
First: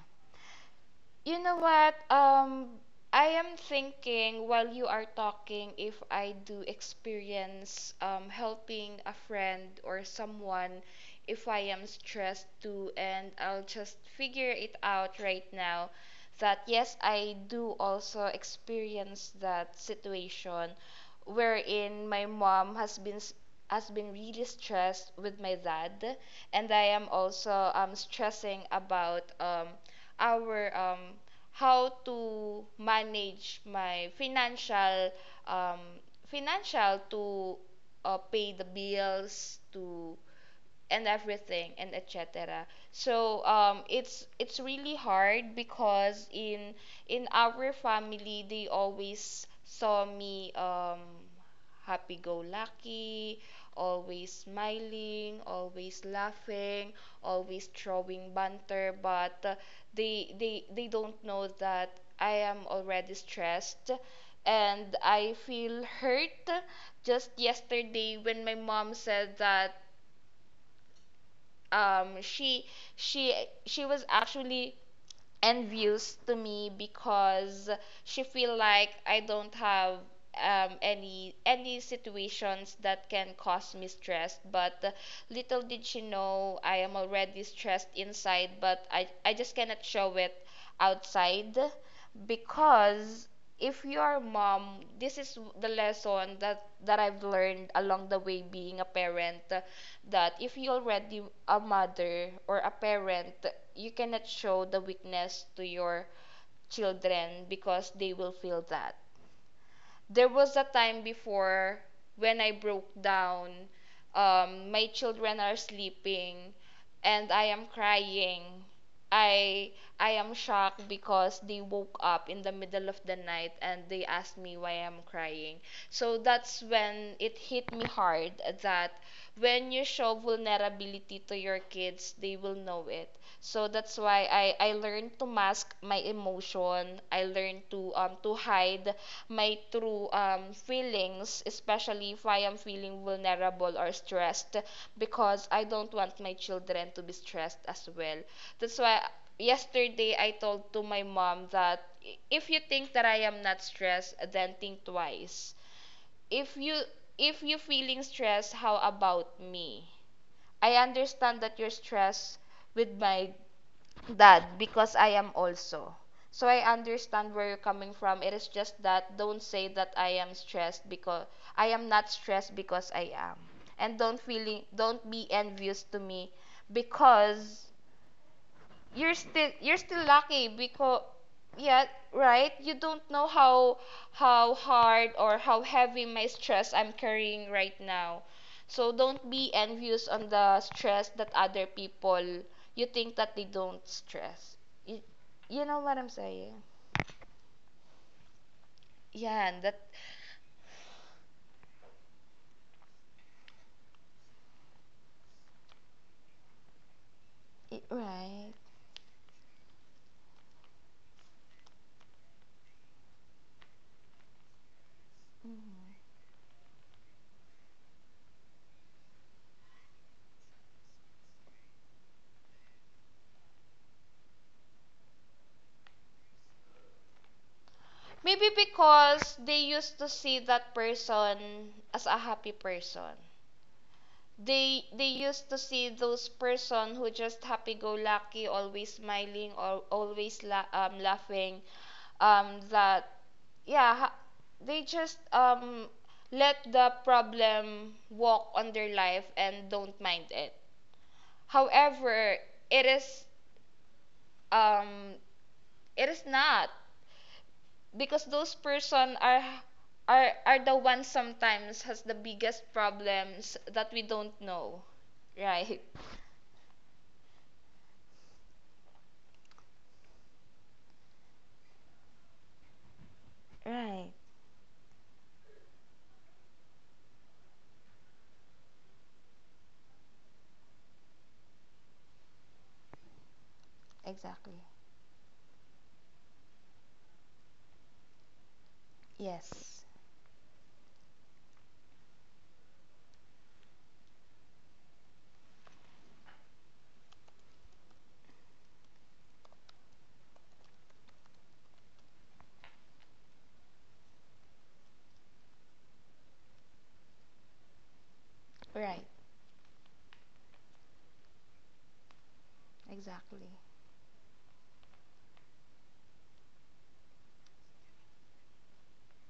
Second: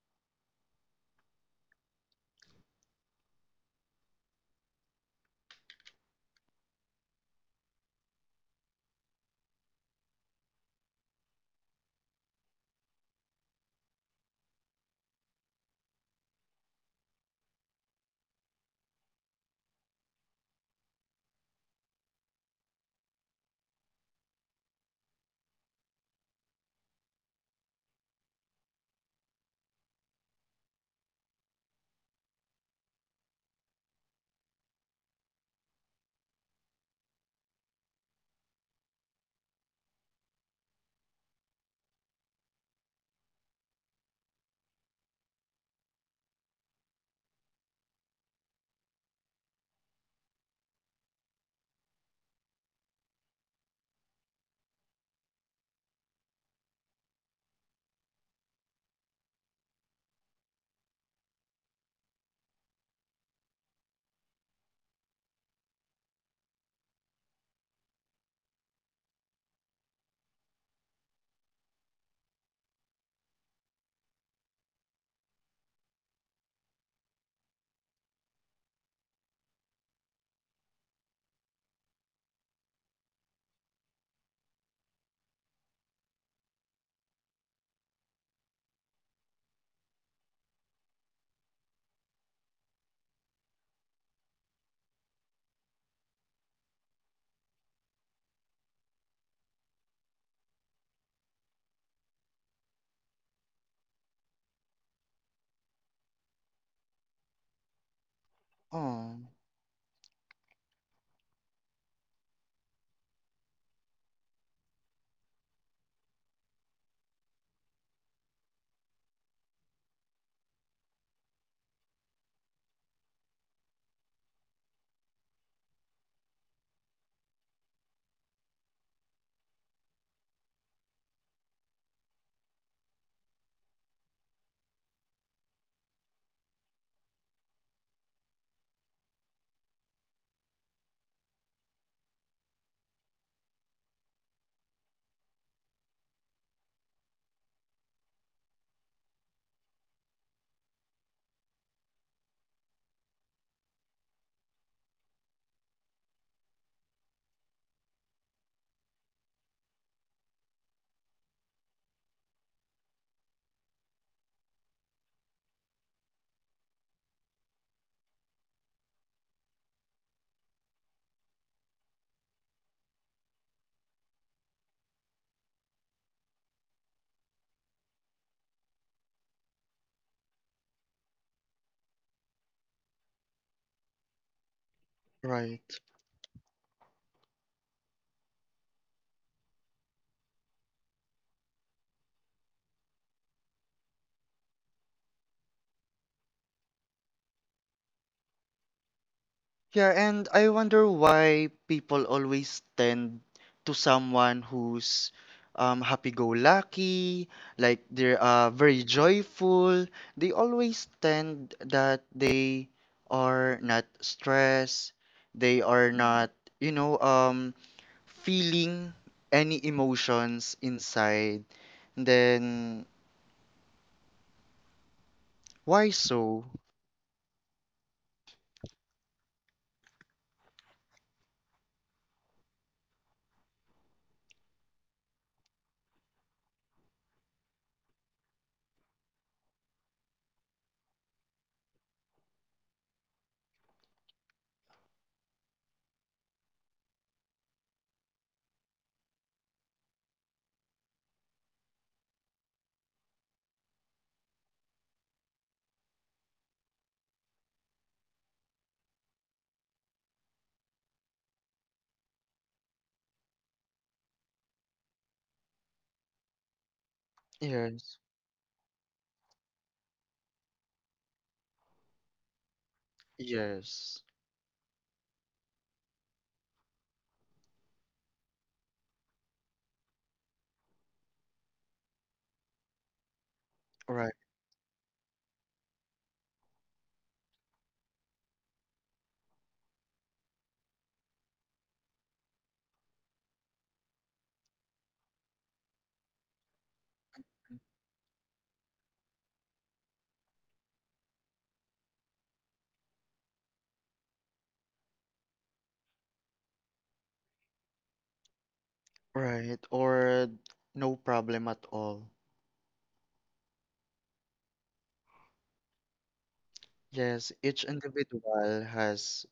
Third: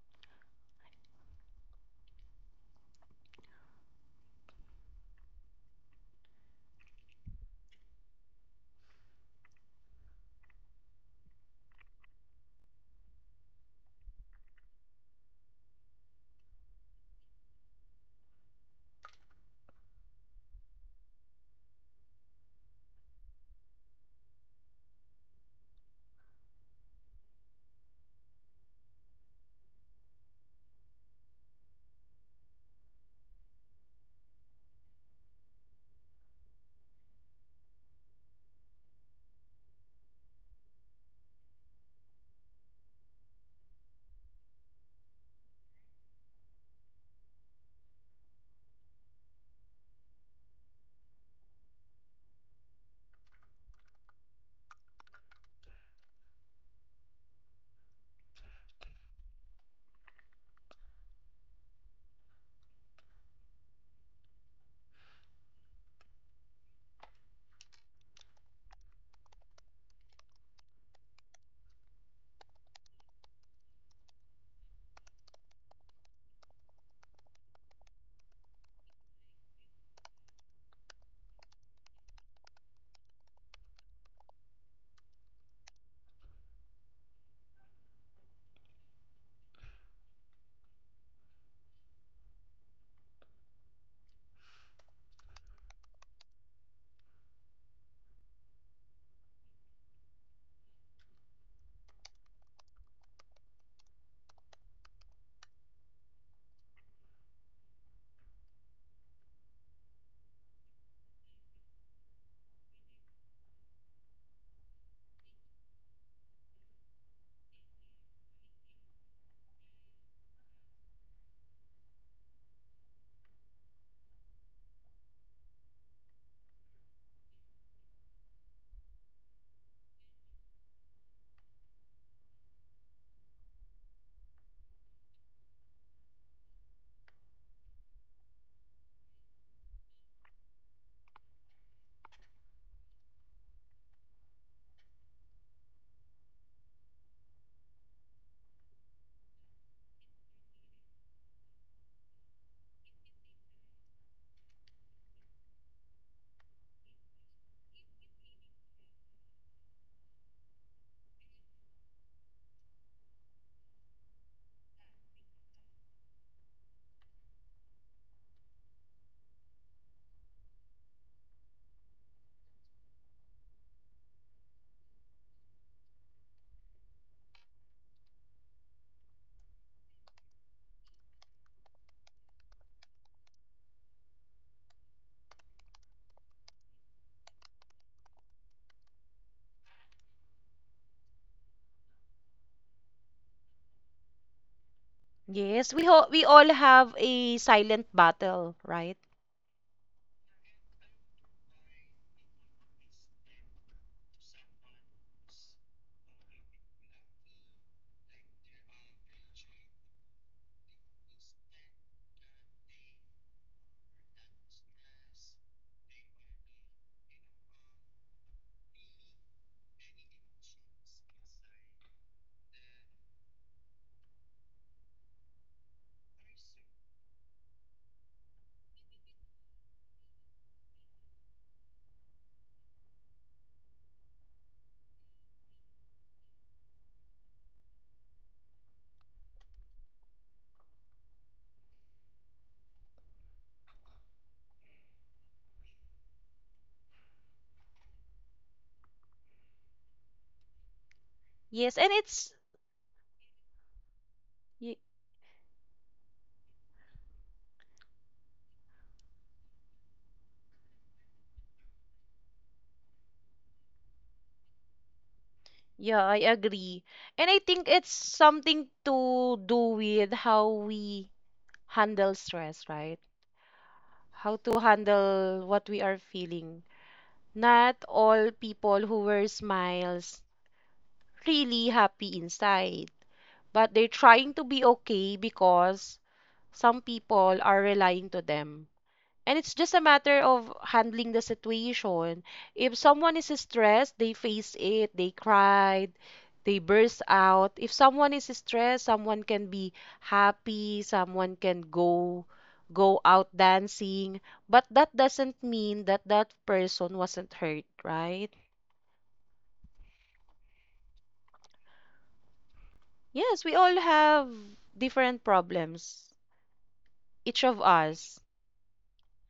You know what? Um, I am thinking while you are talking, if I do experience um, helping a friend or someone if I am stressed too, and I'll just figure it out right now that yes, I do also experience that situation wherein my mom has been s- has been really stressed with my Dad, and I am also um stressing about um our um, how to manage my financial, um, financial, to uh, pay the bills to, and everything, and et cetera. So um, it's it's really hard because in in our family they always saw me um, happy go lucky, always smiling, always laughing, always throwing banter, but uh, they they they don't know that I am already stressed, and I feel hurt just yesterday when my mom said that um, she she she was actually envious to me because she feel like I don't have um, any any situations that can cause me stress. But uh, little did she know I am already stressed inside, but I I just cannot show it outside, because if you are a mom, this is the lesson that that I've learned along the way being a parent, that if you already a mother or a parent, you cannot show the weakness to your children because they will feel that.
Oh,
There was a time before when I broke down. Um, my children are sleeping, and I am crying. I I am shocked because they woke up in the middle of the night and they asked me why I'm crying. So that's when it hit me hard that when you show vulnerability to your kids, they will know it. So that's why I, I learned to mask my emotion. I learned to um to hide my true um feelings, especially if I am feeling vulnerable or stressed, because I don't want my children to be stressed as well. That's why yesterday I told to my mom that if you think that I am not stressed, then think twice. If you if you feeling stressed, how about me? I understand that you're stressed with my Dad, because I am also. So I understand where you're coming from. It is just that don't say that I am stressed because I am not stressed, because I am. And don't feeling don't be envious to me because you're still you're still lucky, because, yeah, right, you don't know how how hard or how
right.
heavy my stress I'm carrying right now. So don't be envious on the stress that other people, you think that they don't stress you, you
Yes,
know
we
what
ho
I'm
we
saying?
all have a silent battle, right?
Yeah. And that
Yeah, and I wonder why people always tend to someone who's um, happy-go-lucky, like
i-
they're uh,
right.
very joyful. They always tend that they are not stressed, they are mm-hmm,
Mhm.
not, you know, um, feeling any emotions inside. Then why so?
Maybe because they used to see that person as a happy person. They they used to see those person who just happy go lucky, always smiling, or always la- um, laughing. Um, that yeah, ha- they just um let the problem walk on their life and don't mind it.
Yes, and it's
However, it is
y-
um it is not, because those person are are are the ones sometimes has the biggest problems that we don't know, right?
yeah, I agree. And I think it's
Yes,
something to do with how we handle stress, right?
yes,
Right.
How to handle what we are feeling. Not all people who wear smiles really happy inside, but they're
right,
trying to be
Exactly.
okay because some people are relying to them. And it's just a
Yes,
matter of handling the situation. If someone is stressed, they face it, they cried, they burst out. If someone is stressed, someone can be happy, someone can go go out dancing, but that doesn't mean that that person wasn't hurt, right?
right,
right, or no problem at all.
Yes,
exactly.
we all have different problems,
Yes,
each of
each
us.
individual has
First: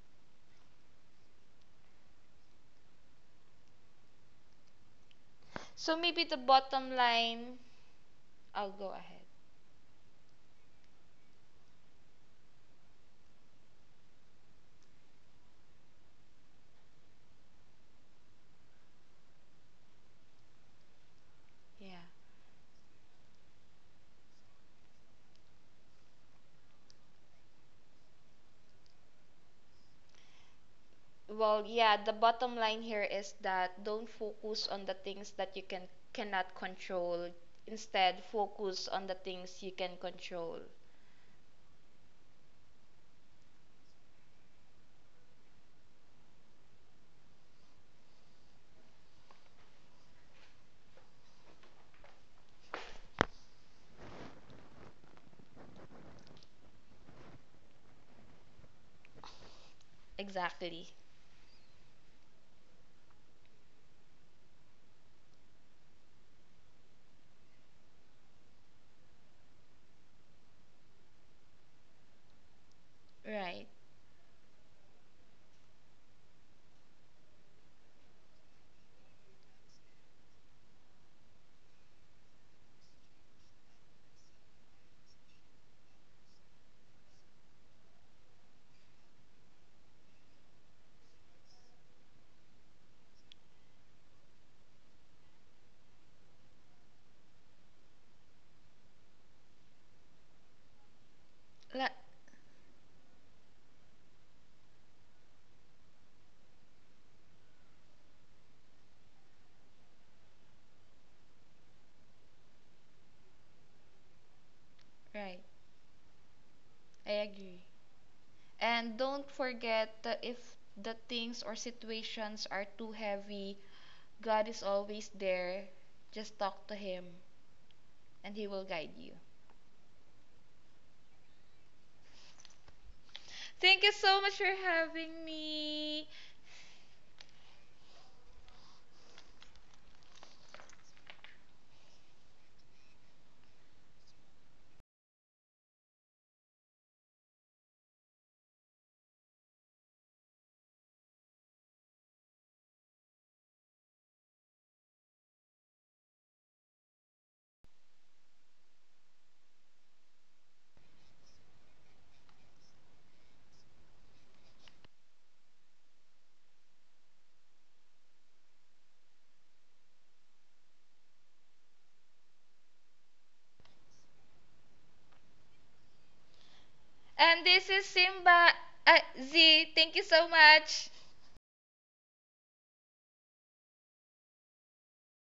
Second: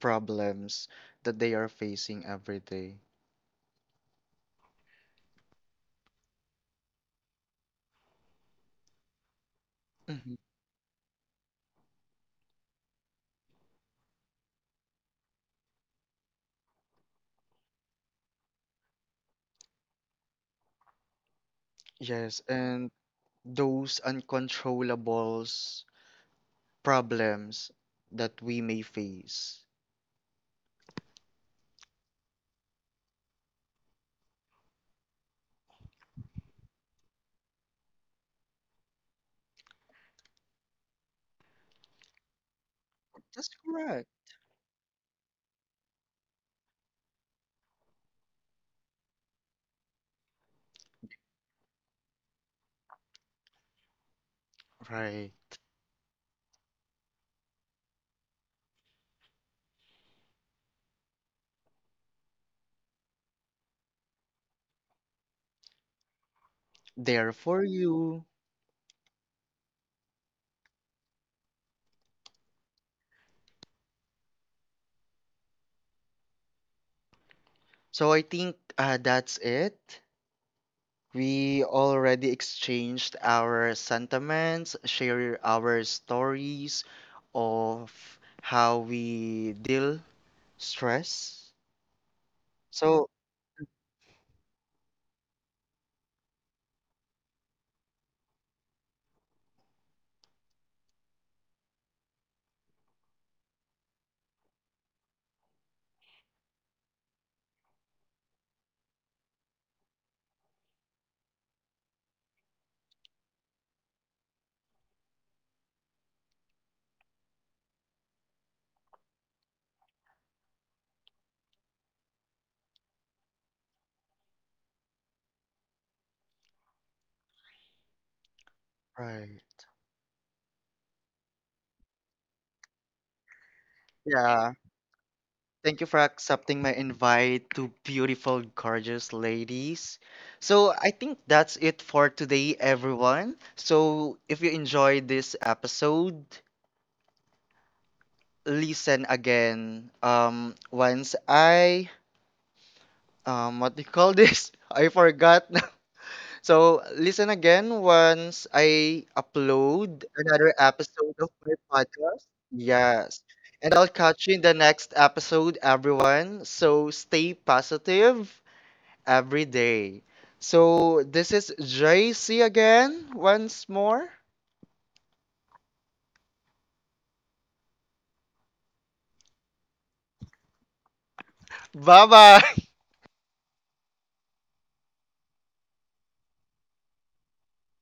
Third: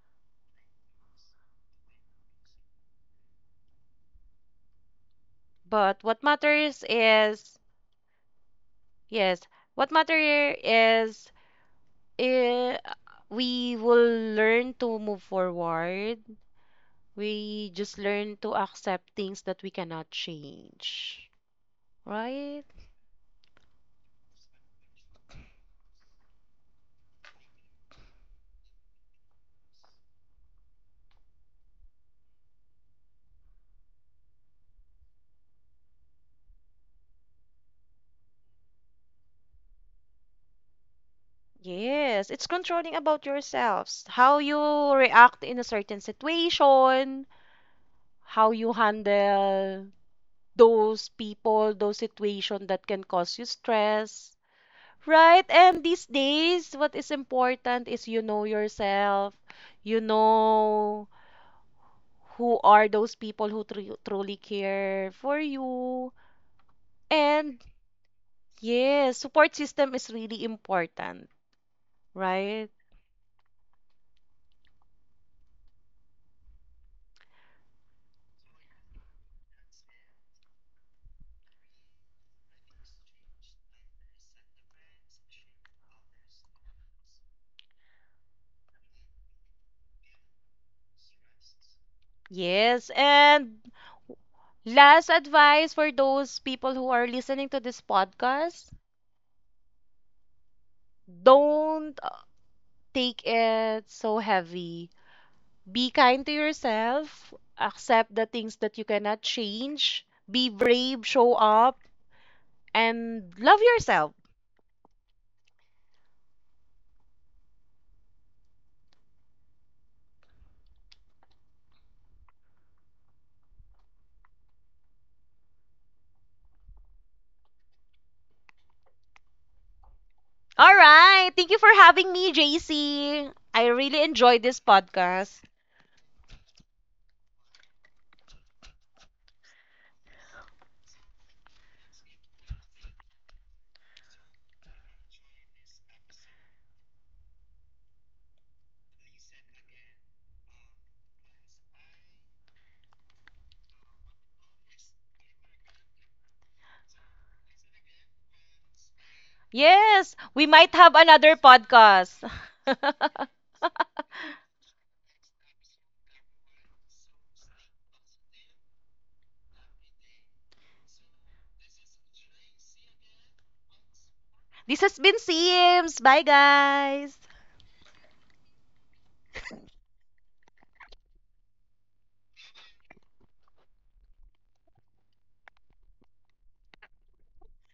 problems that they are facing every day.
So
But what
maybe the
matters
bottom line,
is,
I'll go ahead.
yes, what matter
Mhm.
is eh, we will learn to move forward. We just learn to accept things that we cannot change.
Yeah.
Yes,
Right?
and those uncontrollables problems that we may face.
Well, yeah, the bottom line here is that don't focus on the things that you can cannot control. Instead, focus on the things you can control.
Yes, it's controlling about
That's correct.
yourselves. How you react in a certain situation, how you handle those people, those situations that can cause you stress.
Right.
Right? And these days, what is important is you know yourself, you
Exactly.
know who are those people who tru- truly care for you.
There for
And
you.
yes, support system is really important, right?
Right.
So I think uh, that's it. We already exchanged our sentiments, share our stories of how we deal stress.
Yes,
So,
and last advice for those people who are listening to this podcast,
La-
don't uh, take it so heavy. Be kind to yourself, accept the things that you cannot change, be brave, show up, and love yourself.
right. I agree. And don't forget that if the things or situations are too heavy, God is always there. Just talk to him, and he will guide you.
right.
All right. Thank you for having me, J C. I
Thank you
really
so much for
enjoyed
Yeah.
this
having
podcast.
Thank you for
me.
accepting my invite to beautiful, gorgeous ladies. So, I think that's it for today, everyone. So, if you enjoyed this episode, listen again. Um, once I, um, what do you call this? I forgot. So listen again once I upload
Yes, we
another
might have
episode of
another
my podcast.
podcast.
Yes. And I'll catch you in the next episode, everyone. So stay positive every day. So this is J C again once more.
This has been Sims. Bye, guys.
And this is Simba. Uh, Z, thank you so much.
Bye bye.